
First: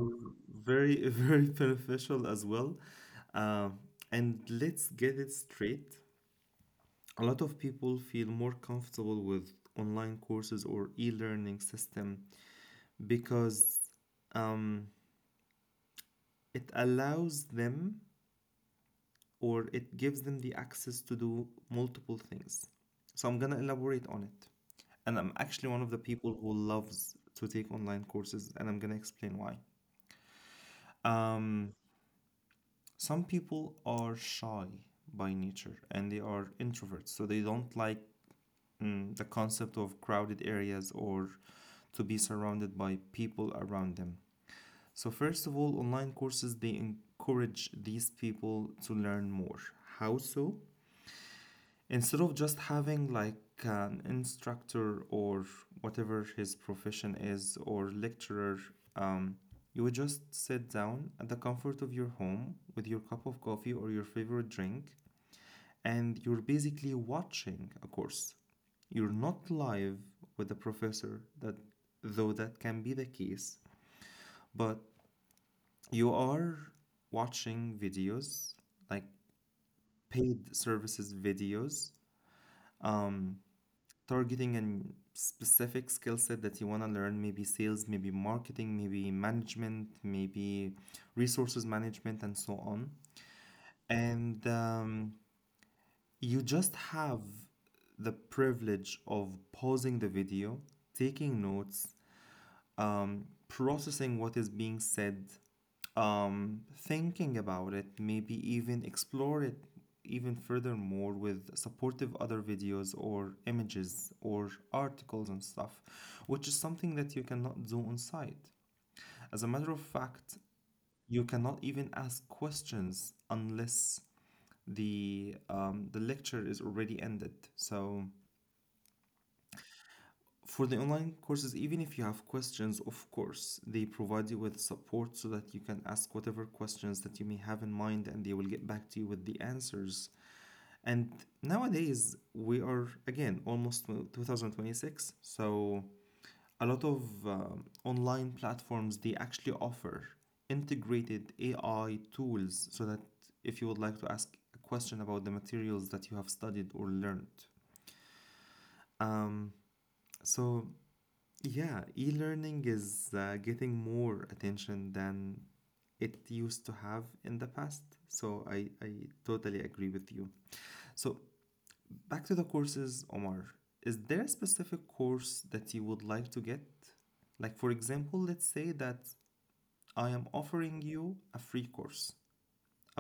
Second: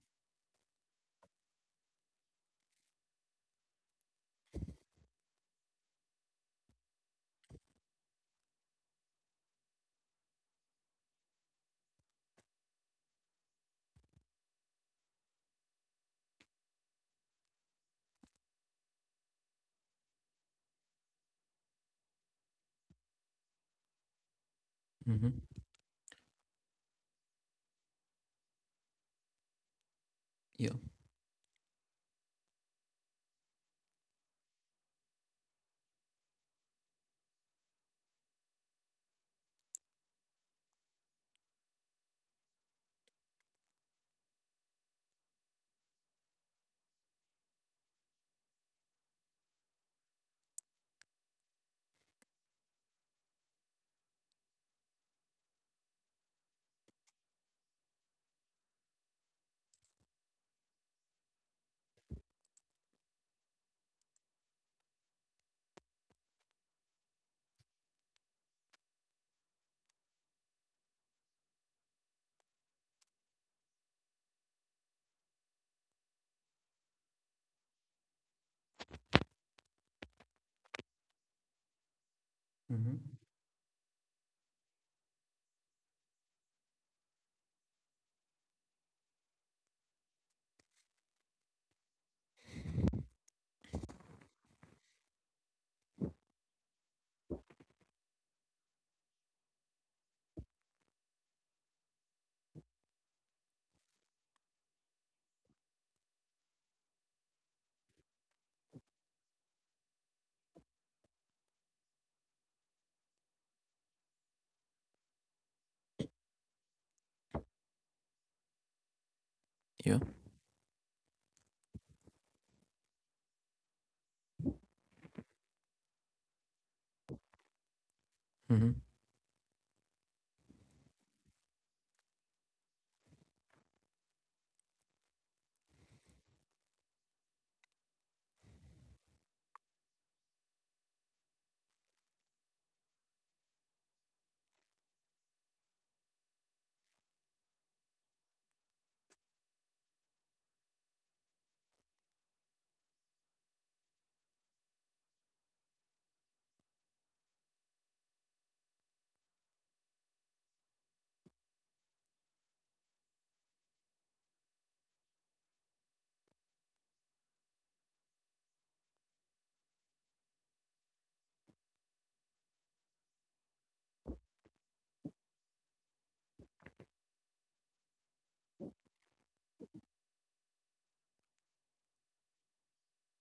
[SPEAKER 1] very, <laughs> very beneficial as well. Um, and let's get it straight. A lot of people feel more comfortable with online courses or e-learning system because um, it allows them or it gives them the access to do multiple things. So I'm gonna elaborate on it, and I'm
[SPEAKER 2] Mm-hmm.
[SPEAKER 1] actually one of the people who loves to take online courses, and I'm gonna explain why.
[SPEAKER 2] Yeah.
[SPEAKER 1] Um, some people are shy by nature and they are introverts, so they don't like, the concept of crowded areas or to be surrounded by people around them. So, first of all, online courses they encourage these people to learn more. How so? Instead of just having like an instructor or whatever his profession is or lecturer, um, you would just sit down at the comfort of your home with your cup of coffee or your favorite drink and you're basically watching a course. You're not live with the professor, that though that can be the case, but you are watching videos, like paid services videos,
[SPEAKER 2] Mm-hmm.
[SPEAKER 1] um, targeting a specific skill set that you want to learn, maybe sales, maybe marketing, maybe management, maybe resources management and so on. And you just have the privilege of pausing the video, taking notes, processing what is being said, um, thinking about it, maybe even explore it even furthermore with supportive other videos or images or articles and stuff, which is something that you cannot do on site. As a matter
[SPEAKER 2] Yeah.
[SPEAKER 1] of fact, you cannot even ask questions unless the lecture is already ended. So
[SPEAKER 2] Mm-hmm.
[SPEAKER 1] for the online courses, even if you have questions, of course, they provide you with support so that you can ask whatever questions that you may have in mind and they will get back to you with the answers. And nowadays, we are again almost 2026, so a lot of online platforms they actually offer integrated AI tools so that if you would like to ask a question about the materials that you have studied or learned. Um, so yeah, e-learning is getting more attention than it used to have in the past. So I totally agree with you. So back to the courses, Omar. Is there a specific course that you would like to get? Like, for example, let's say that I am offering you a free course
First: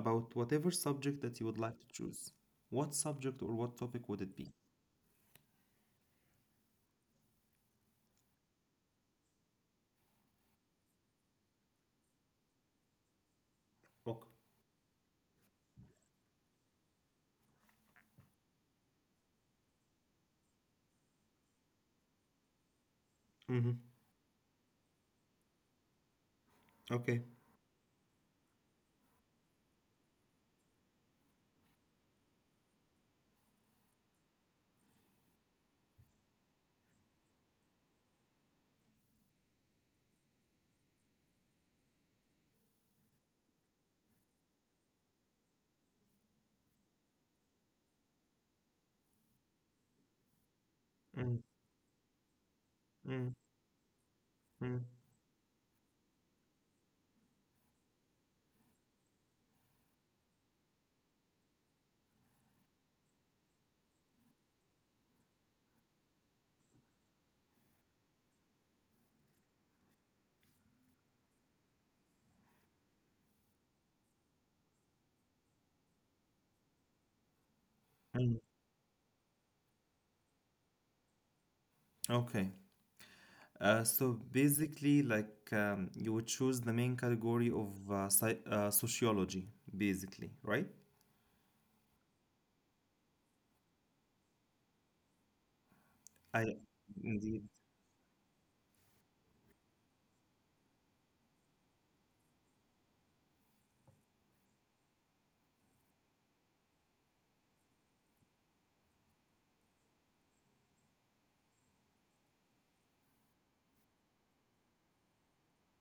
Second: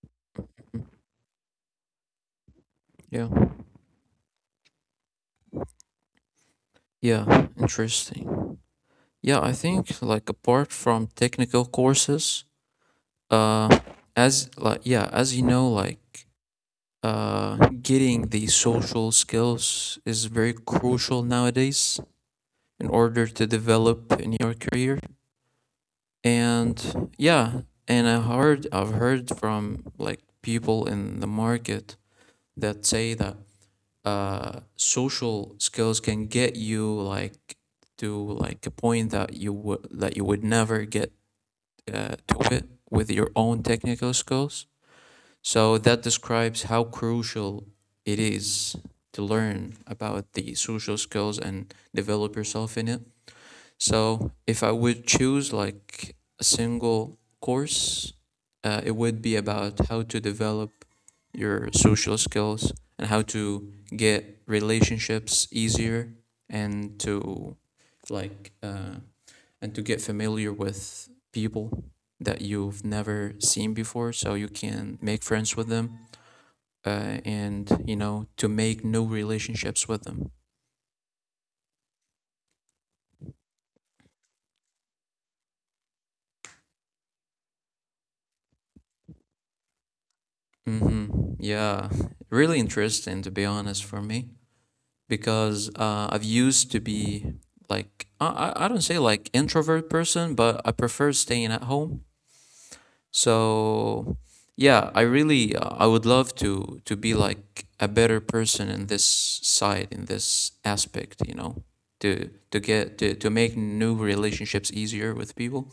[SPEAKER 1] about whatever subject that you would like to choose. What
[SPEAKER 2] Yeah.
[SPEAKER 1] subject or what topic would it be?
[SPEAKER 2] Yeah. Interesting. Yeah, I think like apart from technical courses, uh,
[SPEAKER 1] Okay.
[SPEAKER 2] as like yeah, as you know, like uh, getting the social skills is very crucial nowadays in order to
[SPEAKER 1] Mm-hmm.
[SPEAKER 2] develop in your career. And
[SPEAKER 1] Okay.
[SPEAKER 2] yeah, and I've heard from like people in the market that say that uh, social skills can get you like to like a point that you would never get to it with your own technical skills, so that describes how crucial it is to learn about the social
[SPEAKER 1] Mm,
[SPEAKER 2] skills and develop yourself in it.
[SPEAKER 1] mm,
[SPEAKER 2] So if I
[SPEAKER 1] mm,
[SPEAKER 2] would choose like a single course, it would be about how to develop your social skills and how to get relationships easier and to like uh, and to get familiar with people that you've never seen before so you can make friends with them, and you know,
[SPEAKER 1] mm.
[SPEAKER 2] to make new relationships with them.
[SPEAKER 1] Okay. So basically, like you would choose the main category of psy sociology, basically, right?
[SPEAKER 2] Hmm, yeah, really interesting to be honest for me, because I've
[SPEAKER 1] I
[SPEAKER 2] used to be
[SPEAKER 1] indeed.
[SPEAKER 2] like don't say like introvert person, but I prefer staying at home. So yeah, I really I would love to be like a better person in this side, in this aspect, you know, to to make new relationships easier with people.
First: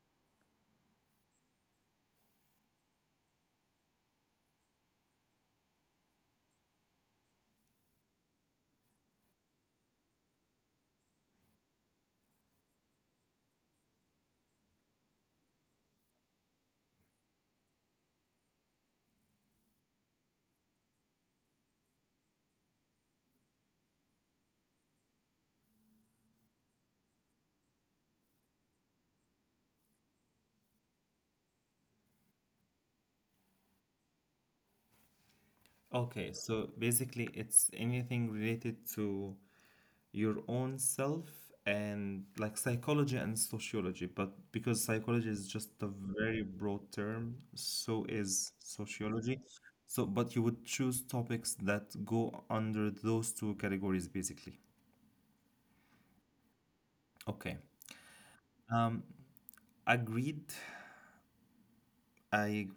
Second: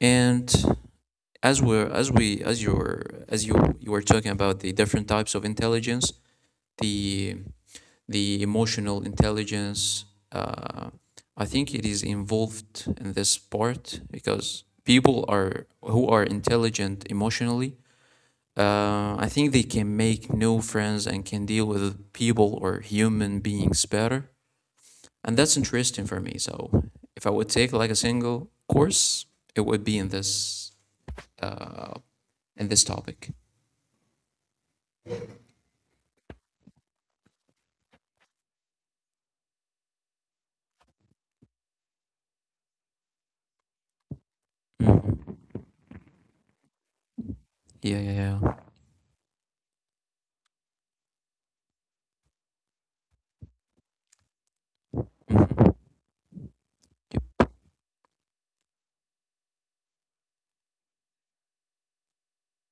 [SPEAKER 2] And as we're as we as you're as you you were talking about the different types of intelligence, the the emotional intelligence. Uh, I think it is involved in this part because people are who are intelligent emotionally. I think they can make new friends and can deal with people or human beings better, and that's interesting for me. So if I would take like a single course, it would be uh, in this topic.
[SPEAKER 1] Okay, so basically, it's anything related to your own self and like psychology and sociology. But because
[SPEAKER 2] Mhm.
[SPEAKER 1] psychology is just a very broad term,
[SPEAKER 2] Yeah,
[SPEAKER 1] so
[SPEAKER 2] yeah,
[SPEAKER 1] is
[SPEAKER 2] yeah.
[SPEAKER 1] sociology. So, but you would choose topics that go under those two categories, basically. Okay. Um, agreed. I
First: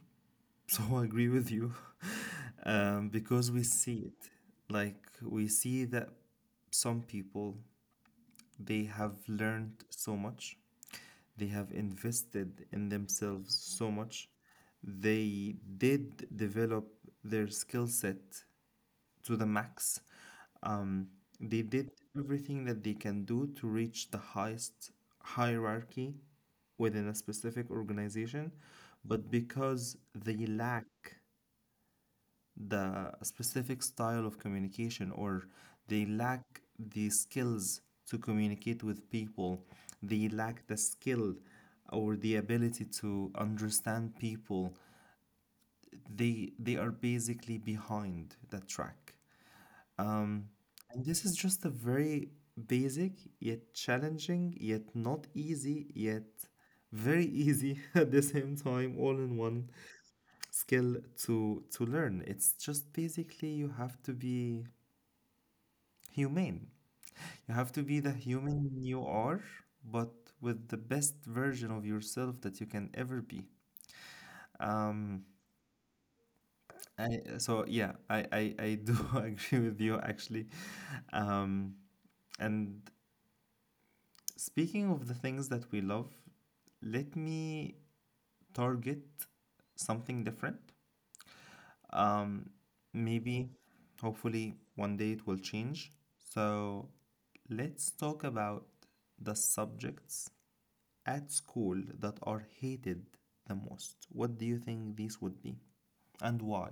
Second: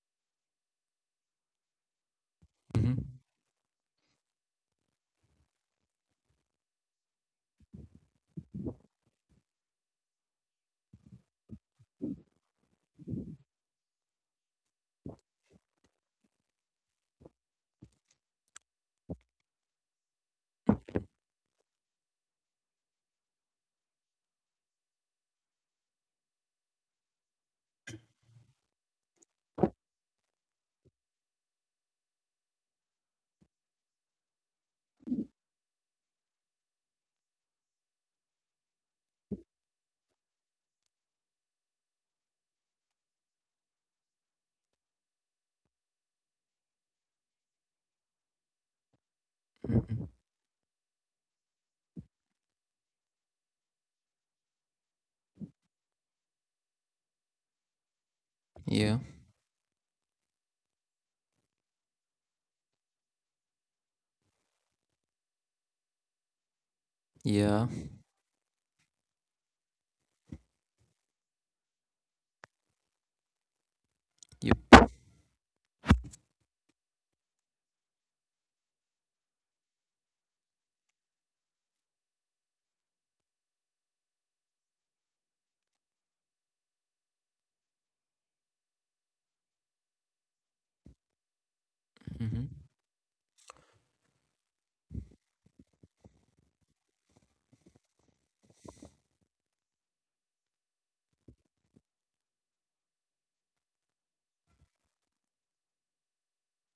[SPEAKER 1] so <laughs> agree with you <laughs>
[SPEAKER 2] Mhm. Mhm.
[SPEAKER 1] because we see it. Like, we see that some people, they have learned so much, they have invested in themselves so much, they did develop their skill set to the max. Um, they did everything that they can do to reach the highest hierarchy within a specific organization, but because they lack the specific style of communication or they lack the skills to communicate with people, they lack the skill or the ability to understand people, they are basically behind the track.
[SPEAKER 2] Mhm.
[SPEAKER 1] Um, and this is just a very basic, yet challenging, yet not easy, yet very easy <laughs> at the same
[SPEAKER 2] Yeah,
[SPEAKER 1] time, all in one skill to learn. It's just basically you have to be humane. You
[SPEAKER 2] yeah.
[SPEAKER 1] have to be the human you are, but with the best version of yourself that you can ever be.
[SPEAKER 2] Yep.
[SPEAKER 1] Um, I, so yeah, I do <laughs> agree with you actually. Um, and speaking of the things that we love, let me target something different.
[SPEAKER 2] hmm
[SPEAKER 1] Um, maybe, hopefully, one day it will change. So, let's talk about the subjects at school that are hated the most. What do you think these would be, and why?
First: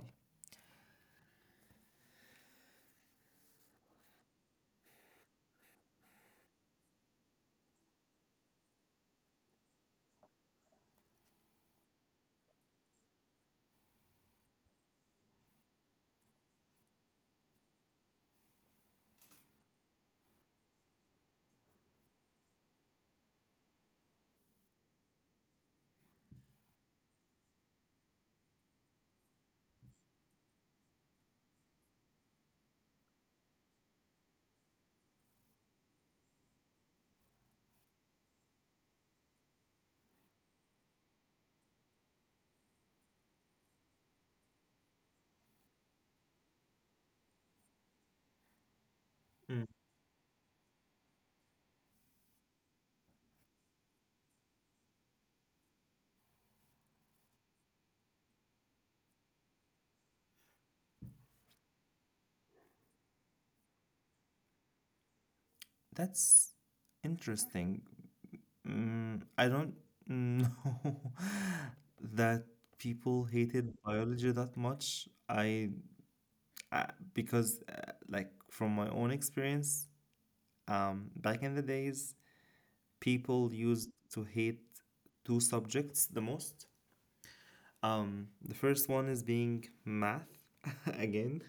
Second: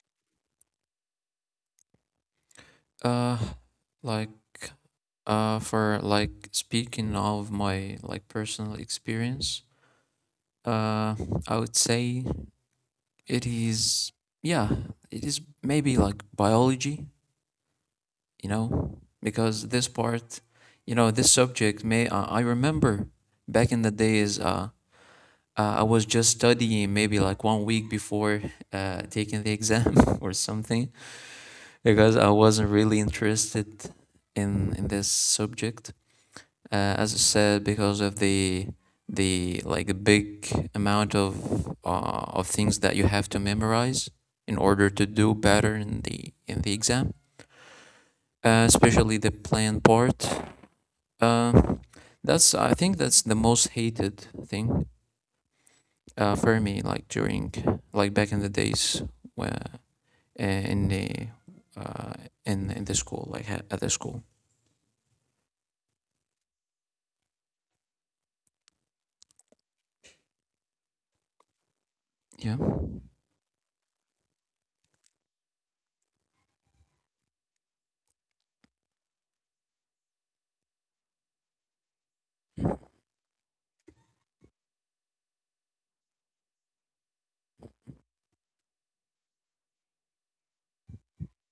[SPEAKER 2] Uh, like for like speaking of my like personal experience, uh, I would say it is yeah, it is maybe like biology, you know, because this part, you know, this subject may I remember back in the days, I was just studying maybe like 1 week before uh, taking the exam <laughs> or something because I wasn't really interested in this subject, as I said, because of the like big amount of things that you have to memorize in order to do better in the exam, especially the
[SPEAKER 1] Mm.
[SPEAKER 2] plan part. Uh, that's I think that's the most hated thing for me. Like during like back in the days when in the uh, in the school, like at the school.
[SPEAKER 1] That's interesting. I don't know <laughs> that
[SPEAKER 2] Yeah.
[SPEAKER 1] people hated biology that much. I because like from my own experience, back in the days, people used to hate two subjects the most. The first one is being math <laughs> again,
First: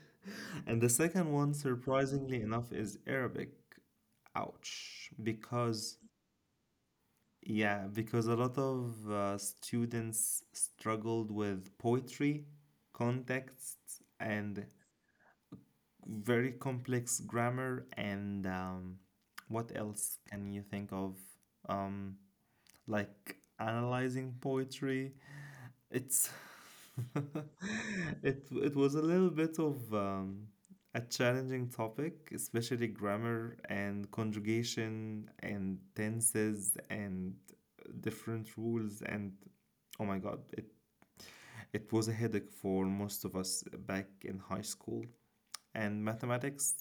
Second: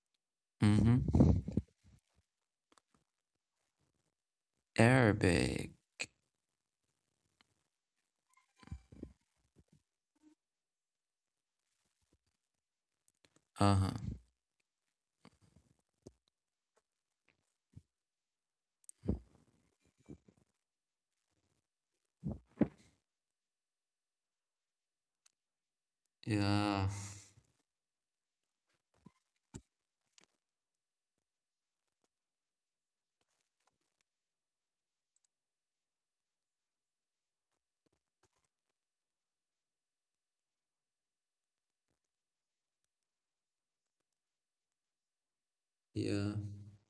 [SPEAKER 1] and the second
[SPEAKER 2] Mm-hmm.
[SPEAKER 1] one, surprisingly enough, is Arabic. Ouch,
[SPEAKER 2] Arabic.
[SPEAKER 1] because yeah, because a lot of students struggled with poetry,
[SPEAKER 2] Uh huh.
[SPEAKER 1] contexts, and very complex grammar. And what else can you think of? Um, like analyzing poetry, it's
[SPEAKER 2] Yeah.
[SPEAKER 1] <laughs> it was a little bit of a challenging topic, especially grammar and conjugation and tenses and different rules and oh my God, it was a headache for most of us back in high school. And
[SPEAKER 2] Yeah.
[SPEAKER 1] mathematics,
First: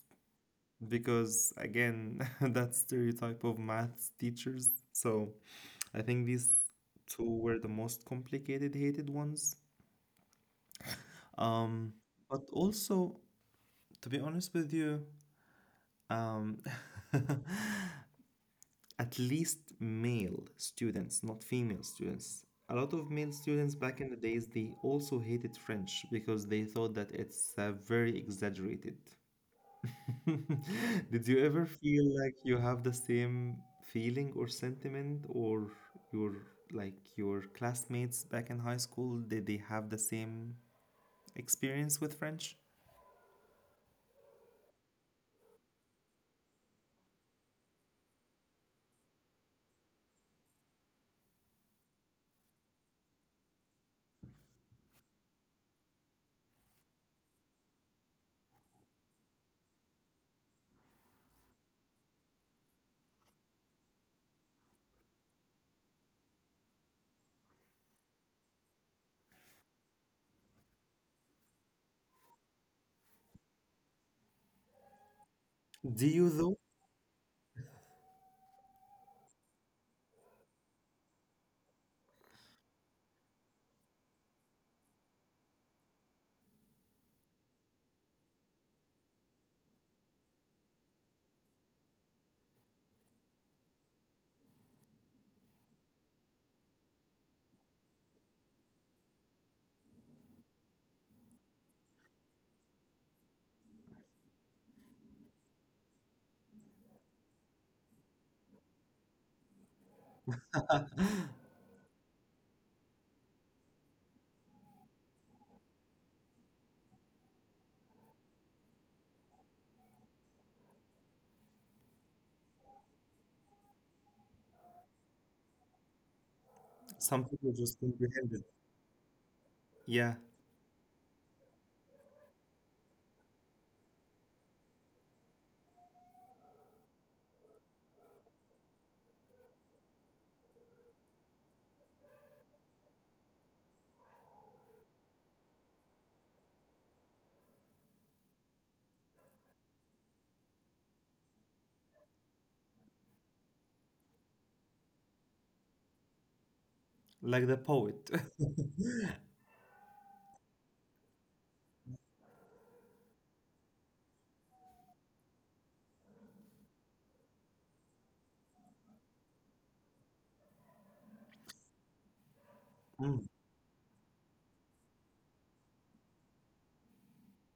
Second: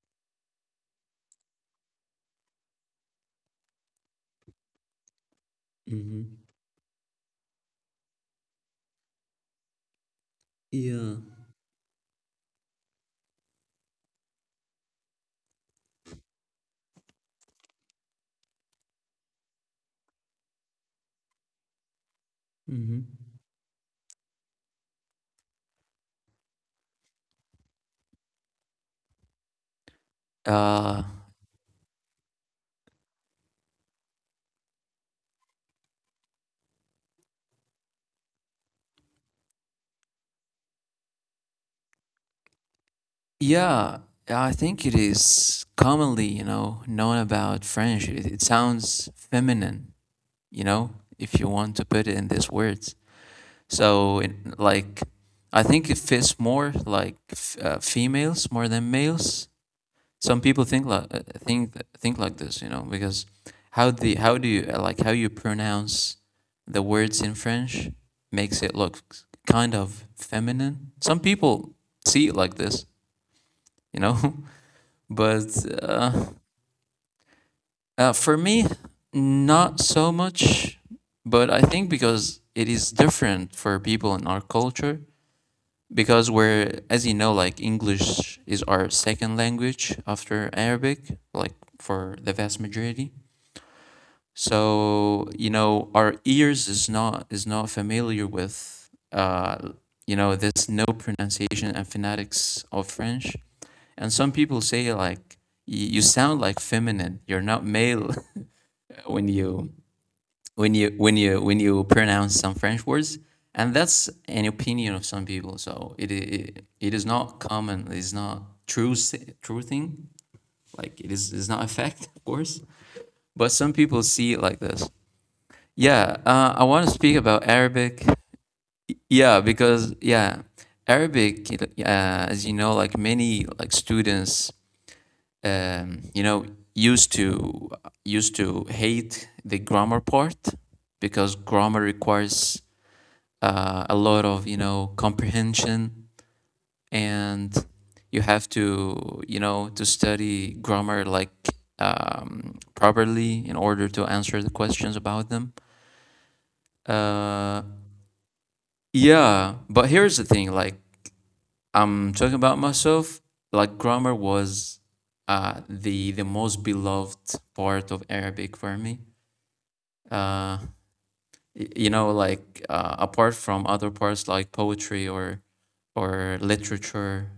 [SPEAKER 1] because again, <laughs> that stereotype of maths teachers. So I think
[SPEAKER 2] Hmm.
[SPEAKER 1] these two were the most complicated hated ones.
[SPEAKER 2] Yeah.
[SPEAKER 1] Um, but also, to be honest with you, um, <laughs> at least male students, not female students. A lot of male
[SPEAKER 2] Hmm.
[SPEAKER 1] students back in the days, they also hated French because they thought that it's very exaggerated. <laughs>
[SPEAKER 2] Uh,
[SPEAKER 1] Did you ever feel like you have the same feeling or sentiment, or your like your classmates back in high school? Did they have the same experience with French?
[SPEAKER 2] yeah, I think it is commonly, you know, known about French. It sounds feminine, you know, if you want to put it in these words. So, in, like, I think it fits more like females more than males. Some people think like think like this, you know, because how do you like how you pronounce the words in French makes it look kind of feminine. Some people see it like this, you know, <laughs> but
[SPEAKER 1] Do you
[SPEAKER 2] uh,
[SPEAKER 1] though?
[SPEAKER 2] for me, not so much. But I think because it is different for people in our culture, because we're, as you know, like English is our second language after Arabic, like for the vast majority. So, you know, our ears is not familiar with you know, this no pronunciation and phonetics of French. And some people say like you sound like feminine. You're not male <laughs> when you when you when you when you pronounce some French words. And that's an opinion of some people. So it is not common. It's not true true thing. Like it is, it's not a fact, <laughs> of course. But some people see it like this. Yeah, I want to
[SPEAKER 1] Some
[SPEAKER 2] speak
[SPEAKER 1] people
[SPEAKER 2] about
[SPEAKER 1] just
[SPEAKER 2] Arabic.
[SPEAKER 1] comprehended.
[SPEAKER 2] Yeah, because
[SPEAKER 1] Yeah,
[SPEAKER 2] yeah, Arabic, you as you know, like many like students, you know, used to used to hate the grammar part because grammar requires a lot of you know comprehension, and you have to you know to study grammar like properly in order to answer the questions about them.
[SPEAKER 1] like the
[SPEAKER 2] Uh,
[SPEAKER 1] poet. <laughs>
[SPEAKER 2] Yeah, but here's the thing, like I'm talking about myself, like grammar was the most beloved part of Arabic for me. Uh you know, like
[SPEAKER 1] Mm,
[SPEAKER 2] apart from other parts like poetry or literature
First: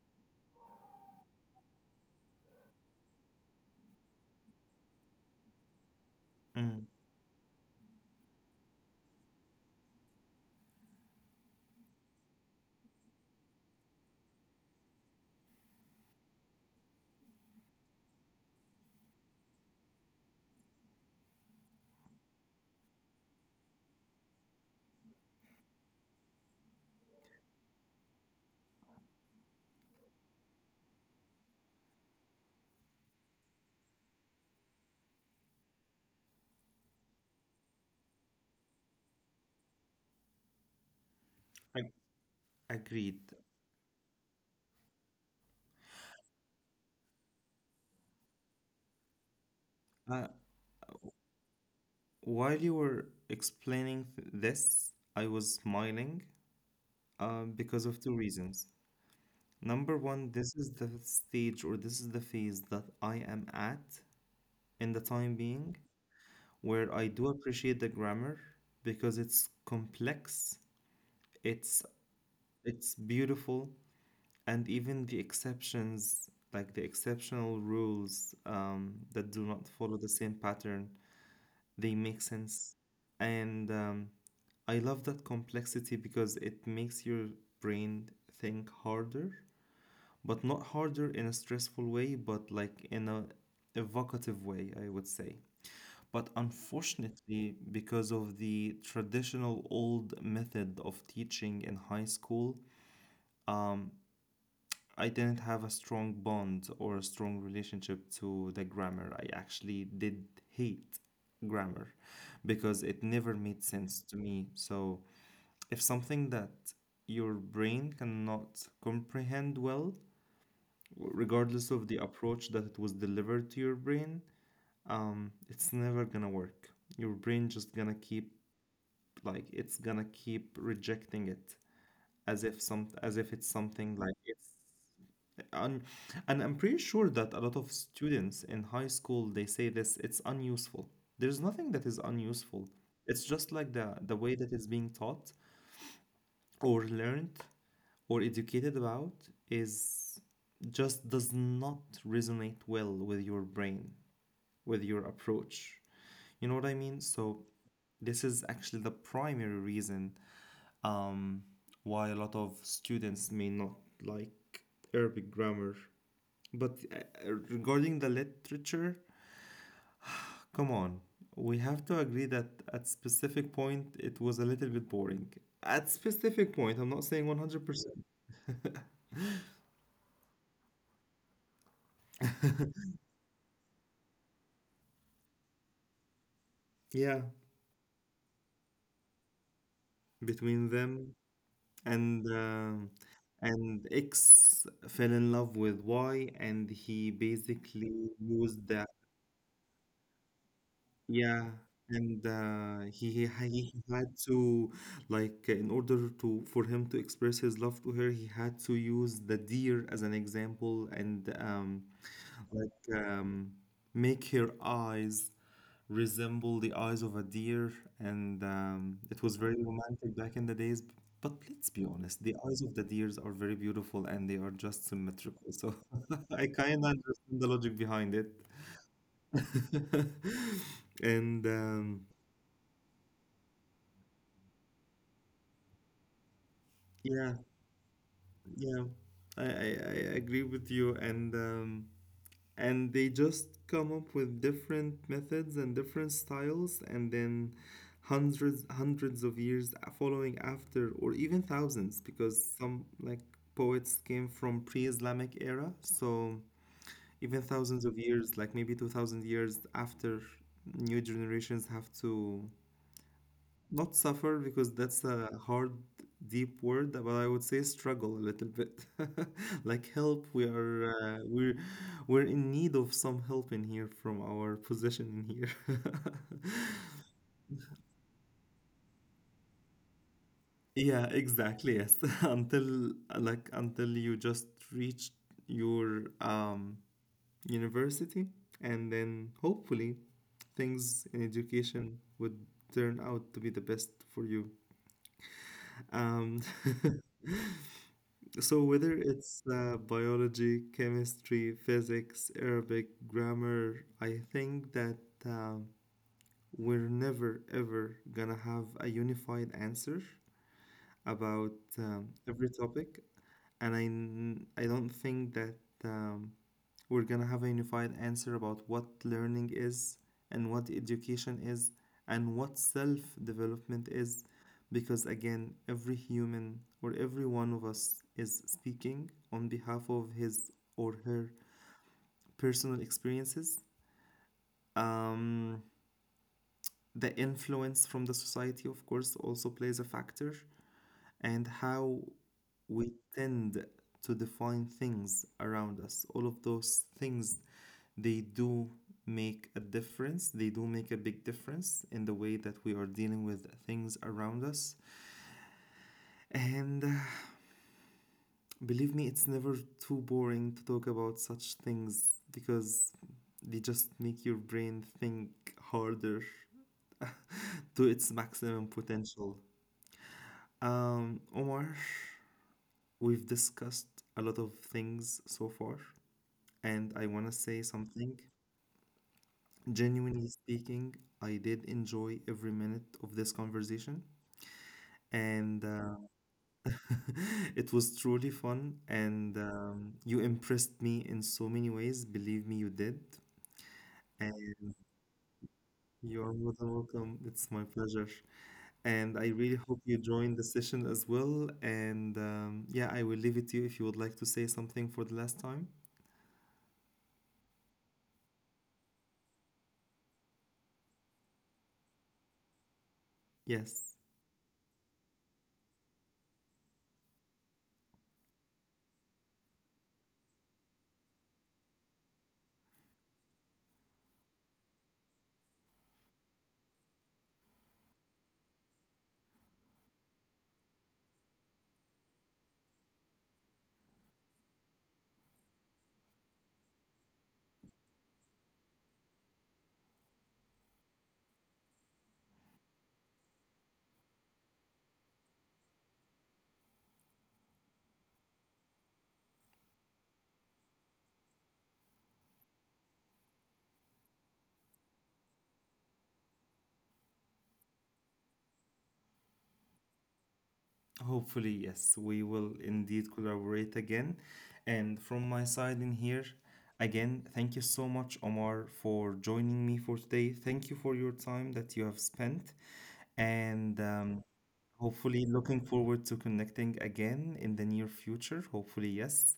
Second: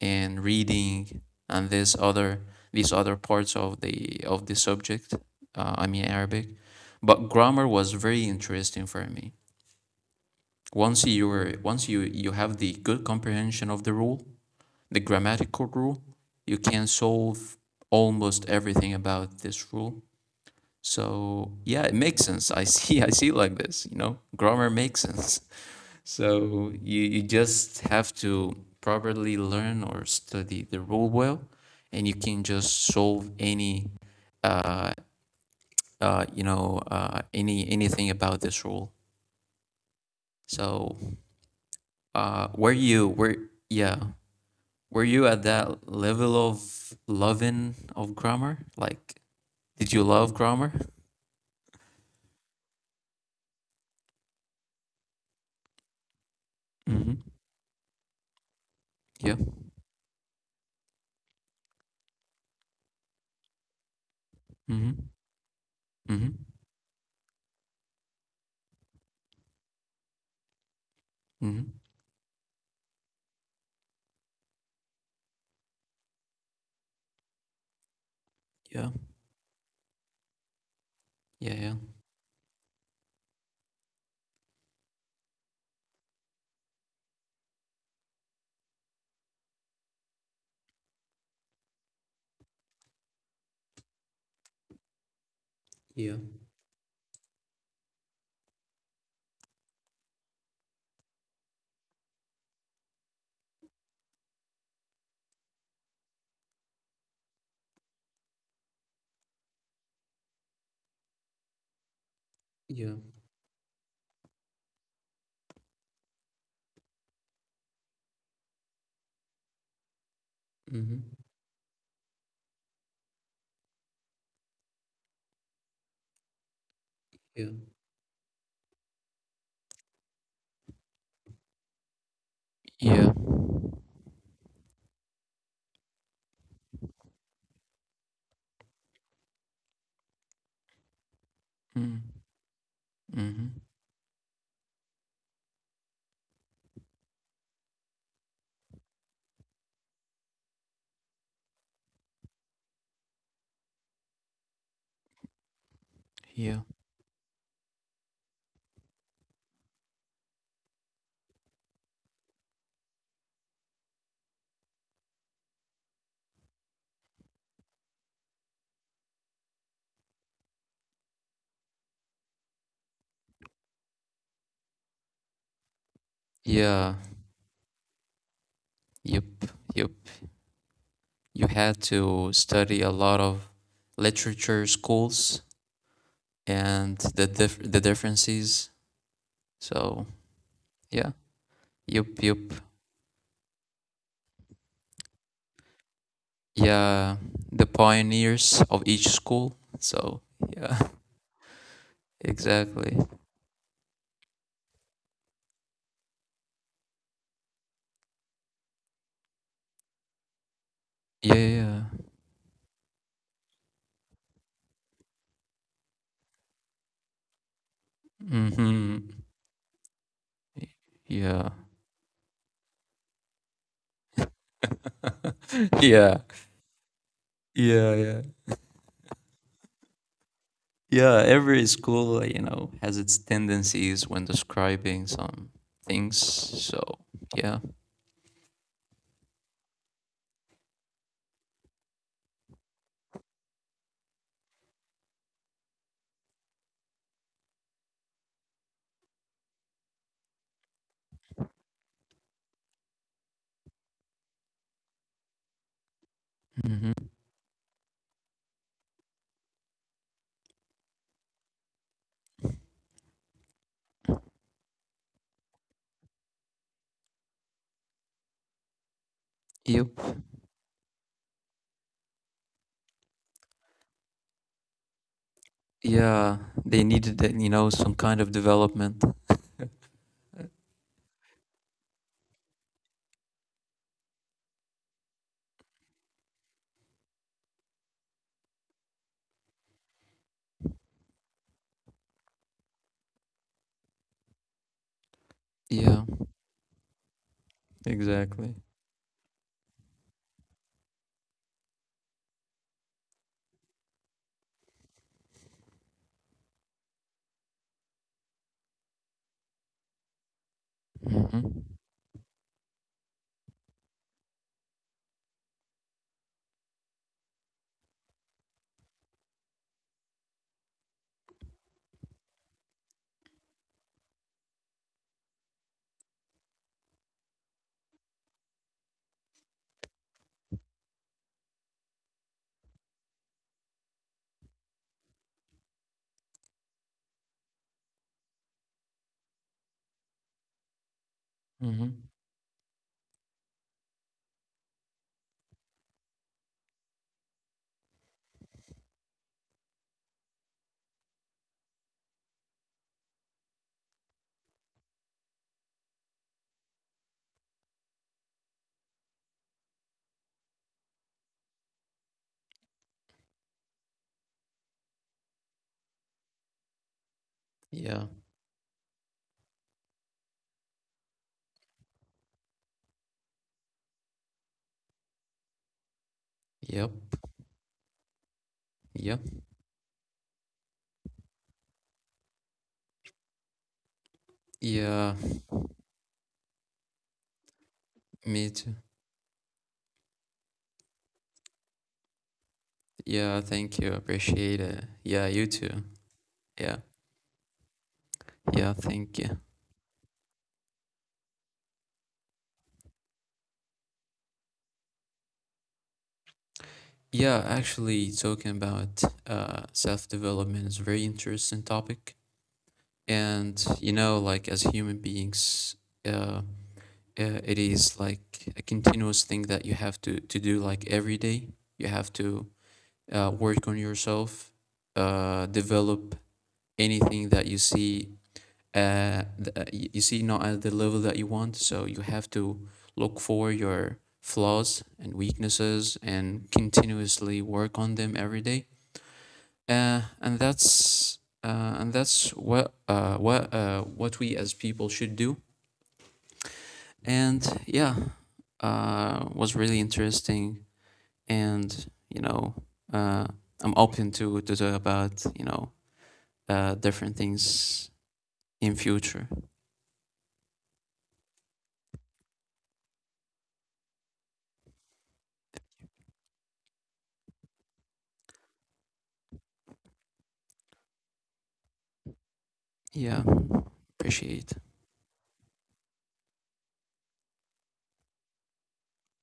[SPEAKER 2] and reading and this other these other parts of the subject, I mean Arabic.
[SPEAKER 1] mm.
[SPEAKER 2] But grammar was very interesting for me. Once you you have the good comprehension of the rule, the grammatical rule, you can solve almost everything about this rule. So yeah, it makes sense. I <laughs> see I see like this, you know. Grammar makes sense. <laughs> So you just have to properly learn or study the rule well, and you can just solve any you know, anything about this rule. So
[SPEAKER 1] Ag- agreed.
[SPEAKER 2] where yeah, were you at that level of loving of grammar? Like, did you
[SPEAKER 1] Uh,
[SPEAKER 2] love grammar?
[SPEAKER 1] while you were explaining this, I was smiling
[SPEAKER 2] Mm-hmm.
[SPEAKER 1] because of two reasons.
[SPEAKER 2] Yeah.
[SPEAKER 1] Number one, this is the stage or this is the phase that I am at in the
[SPEAKER 2] Mm-hmm.
[SPEAKER 1] time being,
[SPEAKER 2] Mm-hmm.
[SPEAKER 1] where I do appreciate the grammar because it's complex,
[SPEAKER 2] Mm-hmm.
[SPEAKER 1] it's it's beautiful, and even the exceptions, like the exceptional rules
[SPEAKER 2] Yeah.
[SPEAKER 1] that do not follow the same pattern,
[SPEAKER 2] Yeah. Yeah.
[SPEAKER 1] they make sense. And I love that complexity because it makes your brain think harder, but not harder in a stressful way, but like in a evocative way, I would say.
[SPEAKER 2] Yeah.
[SPEAKER 1] But unfortunately, because of the traditional old method of teaching in high school, um, I didn't have a strong bond or a strong relationship to the grammar. I actually did hate grammar because
[SPEAKER 2] Yeah.
[SPEAKER 1] it never made sense to me. So, if something that your brain cannot comprehend well,
[SPEAKER 2] Mm-hmm.
[SPEAKER 1] regardless of the approach that it was delivered to your brain, it's never gonna work. Your brain
[SPEAKER 2] Yeah.
[SPEAKER 1] just gonna keep, like, it's gonna keep rejecting it as if some as
[SPEAKER 2] Yeah.
[SPEAKER 1] if it's something like, and and I'm pretty sure that a lot of students in high school they say this, it's unuseful. There's nothing that is unuseful. It's just
[SPEAKER 2] Mm-hmm.
[SPEAKER 1] like the way that is being taught or learned or educated about is just does not resonate well with your brain, with your approach. You know
[SPEAKER 2] Yeah.
[SPEAKER 1] what I mean? So this is actually the primary reason um, why a lot of students may not like Arabic grammar, but regarding the literature, come on, we have to agree that at specific point it was a little bit boring. At specific point, I'm
[SPEAKER 2] Yeah.
[SPEAKER 1] not saying 100%.
[SPEAKER 2] Yep. Yep. You had to study a lot of literature schools and
[SPEAKER 1] Yeah,
[SPEAKER 2] the differences. So
[SPEAKER 1] between them
[SPEAKER 2] yeah. Yep.
[SPEAKER 1] and
[SPEAKER 2] Yep.
[SPEAKER 1] um and X fell in love with Y and he
[SPEAKER 2] Yeah, the
[SPEAKER 1] basically used
[SPEAKER 2] pioneers
[SPEAKER 1] the,
[SPEAKER 2] of each school. So yeah.
[SPEAKER 1] yeah,
[SPEAKER 2] <laughs>
[SPEAKER 1] and uh,
[SPEAKER 2] Exactly.
[SPEAKER 1] he, he ha- he had to, like, in order to for him to express his love to her, he had to use the deer as an example and
[SPEAKER 2] Yeah, yeah.
[SPEAKER 1] like um, make her eyes resemble the eyes of a deer, and
[SPEAKER 2] Mm-hmm.
[SPEAKER 1] it was very romantic back in the days. But
[SPEAKER 2] Yeah.
[SPEAKER 1] let's be honest, the eyes of the deers are very beautiful and they are just symmetrical. So
[SPEAKER 2] <laughs> Yeah,
[SPEAKER 1] <laughs> I kind of understand the logic
[SPEAKER 2] yeah.
[SPEAKER 1] behind it.
[SPEAKER 2] Yeah.
[SPEAKER 1] <laughs>
[SPEAKER 2] Yeah,
[SPEAKER 1] And
[SPEAKER 2] every school, you know, has its tendencies when describing some things. So
[SPEAKER 1] yeah,
[SPEAKER 2] yeah.
[SPEAKER 1] yeah, I agree with you. And they just come up with different methods and different styles, and then hundreds of years following after, or even thousands, because some like poets came from pre-Islamic era, so
[SPEAKER 2] Mm-hmm.
[SPEAKER 1] even thousands of years, like maybe 2,000 years after, new generations have to, not suffer because that's a hard, deep word, but I would say struggle a little bit. <laughs> Like
[SPEAKER 2] Yep.
[SPEAKER 1] help, we are we're in need of some help in here from our position in here. <laughs>
[SPEAKER 2] Yeah, they needed that, you know, some kind of development.
[SPEAKER 1] Yeah, exactly. Yes. <laughs> Until like until you just reach your university and then hopefully things in education would turn out to be the best for you.
[SPEAKER 2] Yeah,
[SPEAKER 1] Um <laughs>
[SPEAKER 2] exactly.
[SPEAKER 1] So whether it's biology, chemistry, physics, Arabic, grammar, I think that um, we're never ever gonna have a unified answer about
[SPEAKER 2] Mm-hmm.
[SPEAKER 1] every topic, and I don't think that um, we're gonna have a unified answer about what learning is and what education is and what self-development is, because again, every human or every one of us is speaking on behalf of his or her personal experiences. Um, the influence from the society, of course, also plays a factor and how
[SPEAKER 2] Mm-hmm.
[SPEAKER 1] we tend to define things around us. All of those things, they do make a difference. They do make a big difference in the way that we are dealing with things around us. And <sighs> believe me, it's never too boring to talk about such things because they just make your brain think harder to its
[SPEAKER 2] Yeah.
[SPEAKER 1] maximum potential. Omar, we've discussed a lot of things so far. And
[SPEAKER 2] Yep.
[SPEAKER 1] I want to say something.
[SPEAKER 2] Yeah.
[SPEAKER 1] Genuinely speaking, I did enjoy every minute of this conversation.
[SPEAKER 2] Yeah,
[SPEAKER 1] And <laughs> it was truly
[SPEAKER 2] me
[SPEAKER 1] fun.
[SPEAKER 2] too.
[SPEAKER 1] And you impressed me in so many ways. Believe me, you did.
[SPEAKER 2] Yeah, thank you.
[SPEAKER 1] And
[SPEAKER 2] Appreciate it. Yeah, you too.
[SPEAKER 1] you are more than
[SPEAKER 2] Yeah.
[SPEAKER 1] welcome. It's my pleasure.
[SPEAKER 2] Yeah,
[SPEAKER 1] And I
[SPEAKER 2] thank you.
[SPEAKER 1] really hope you join the session as well. And yeah, I will leave it to you if you would like to say something for the last time.
[SPEAKER 2] Yeah, actually talking about uh, self-development is a very interesting topic. And
[SPEAKER 1] Yes.
[SPEAKER 2] you know, like as human beings, uh, uh it is like a continuous thing that you have to do like every day. You have to work on yourself, develop anything that you see uh, th- uh, you see not at the level that you want, so you have to look for your flaws and weaknesses and continuously work on them every day, and that's what what we as people should do. And yeah, was really interesting. And you know, uh, I'm open to talk about you know, different things in future.
[SPEAKER 1] Hopefully, yes, we will indeed collaborate again. And from my side in here, again, thank you so much, Omar, for joining me for today. Thank you for your time that you have spent.
[SPEAKER 2] Yeah,
[SPEAKER 1] And
[SPEAKER 2] appreciate.
[SPEAKER 1] hopefully, looking forward to connecting again in the near future. Hopefully, yes.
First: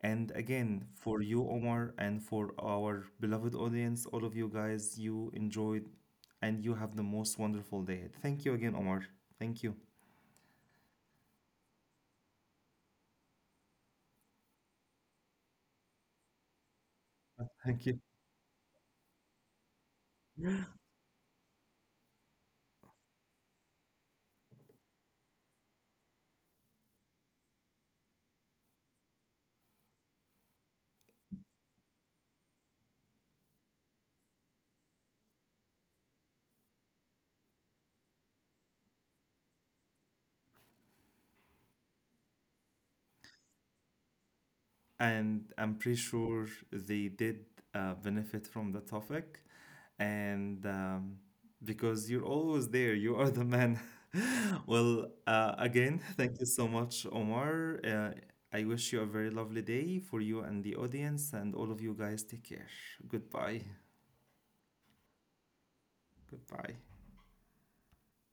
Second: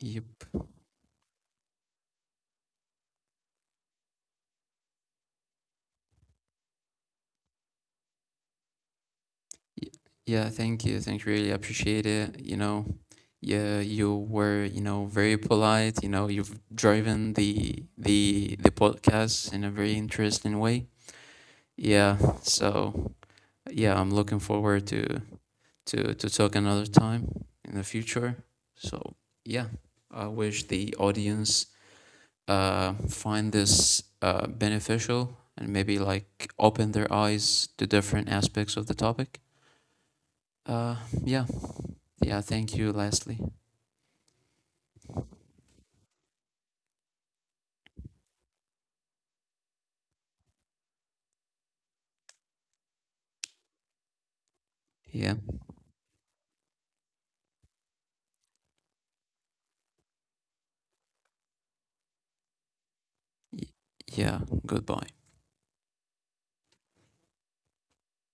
[SPEAKER 1] And again, for you, Omar, and for our beloved audience, all of you guys, you enjoyed and you have the most wonderful day ahead. Thank you again, Omar. Thank you.
[SPEAKER 2] Y- Yeah, thank you. Thank you. Really appreciate it. You know, yeah, you were, you know, very polite. You know, you've driven
[SPEAKER 1] Thank you.
[SPEAKER 2] the podcast in a very interesting way. Yeah. So yeah, I'm looking forward to talk another time in the future. So yeah, I wish the audience uh, find this uh, beneficial and maybe like open their eyes to different aspects of the topic. Uh, yeah. Yeah, thank you, Leslie.
[SPEAKER 1] And I'm pretty sure they did benefit from the topic. And because you're always there, you are the man. <laughs> Well,
[SPEAKER 2] Yeah.
[SPEAKER 1] again, thank you so much, Omar. I wish you a very lovely day for you and the audience, and all of you guys. Take care. Goodbye.
[SPEAKER 2] Y- yeah. Goodbye.
[SPEAKER 1] Goodbye.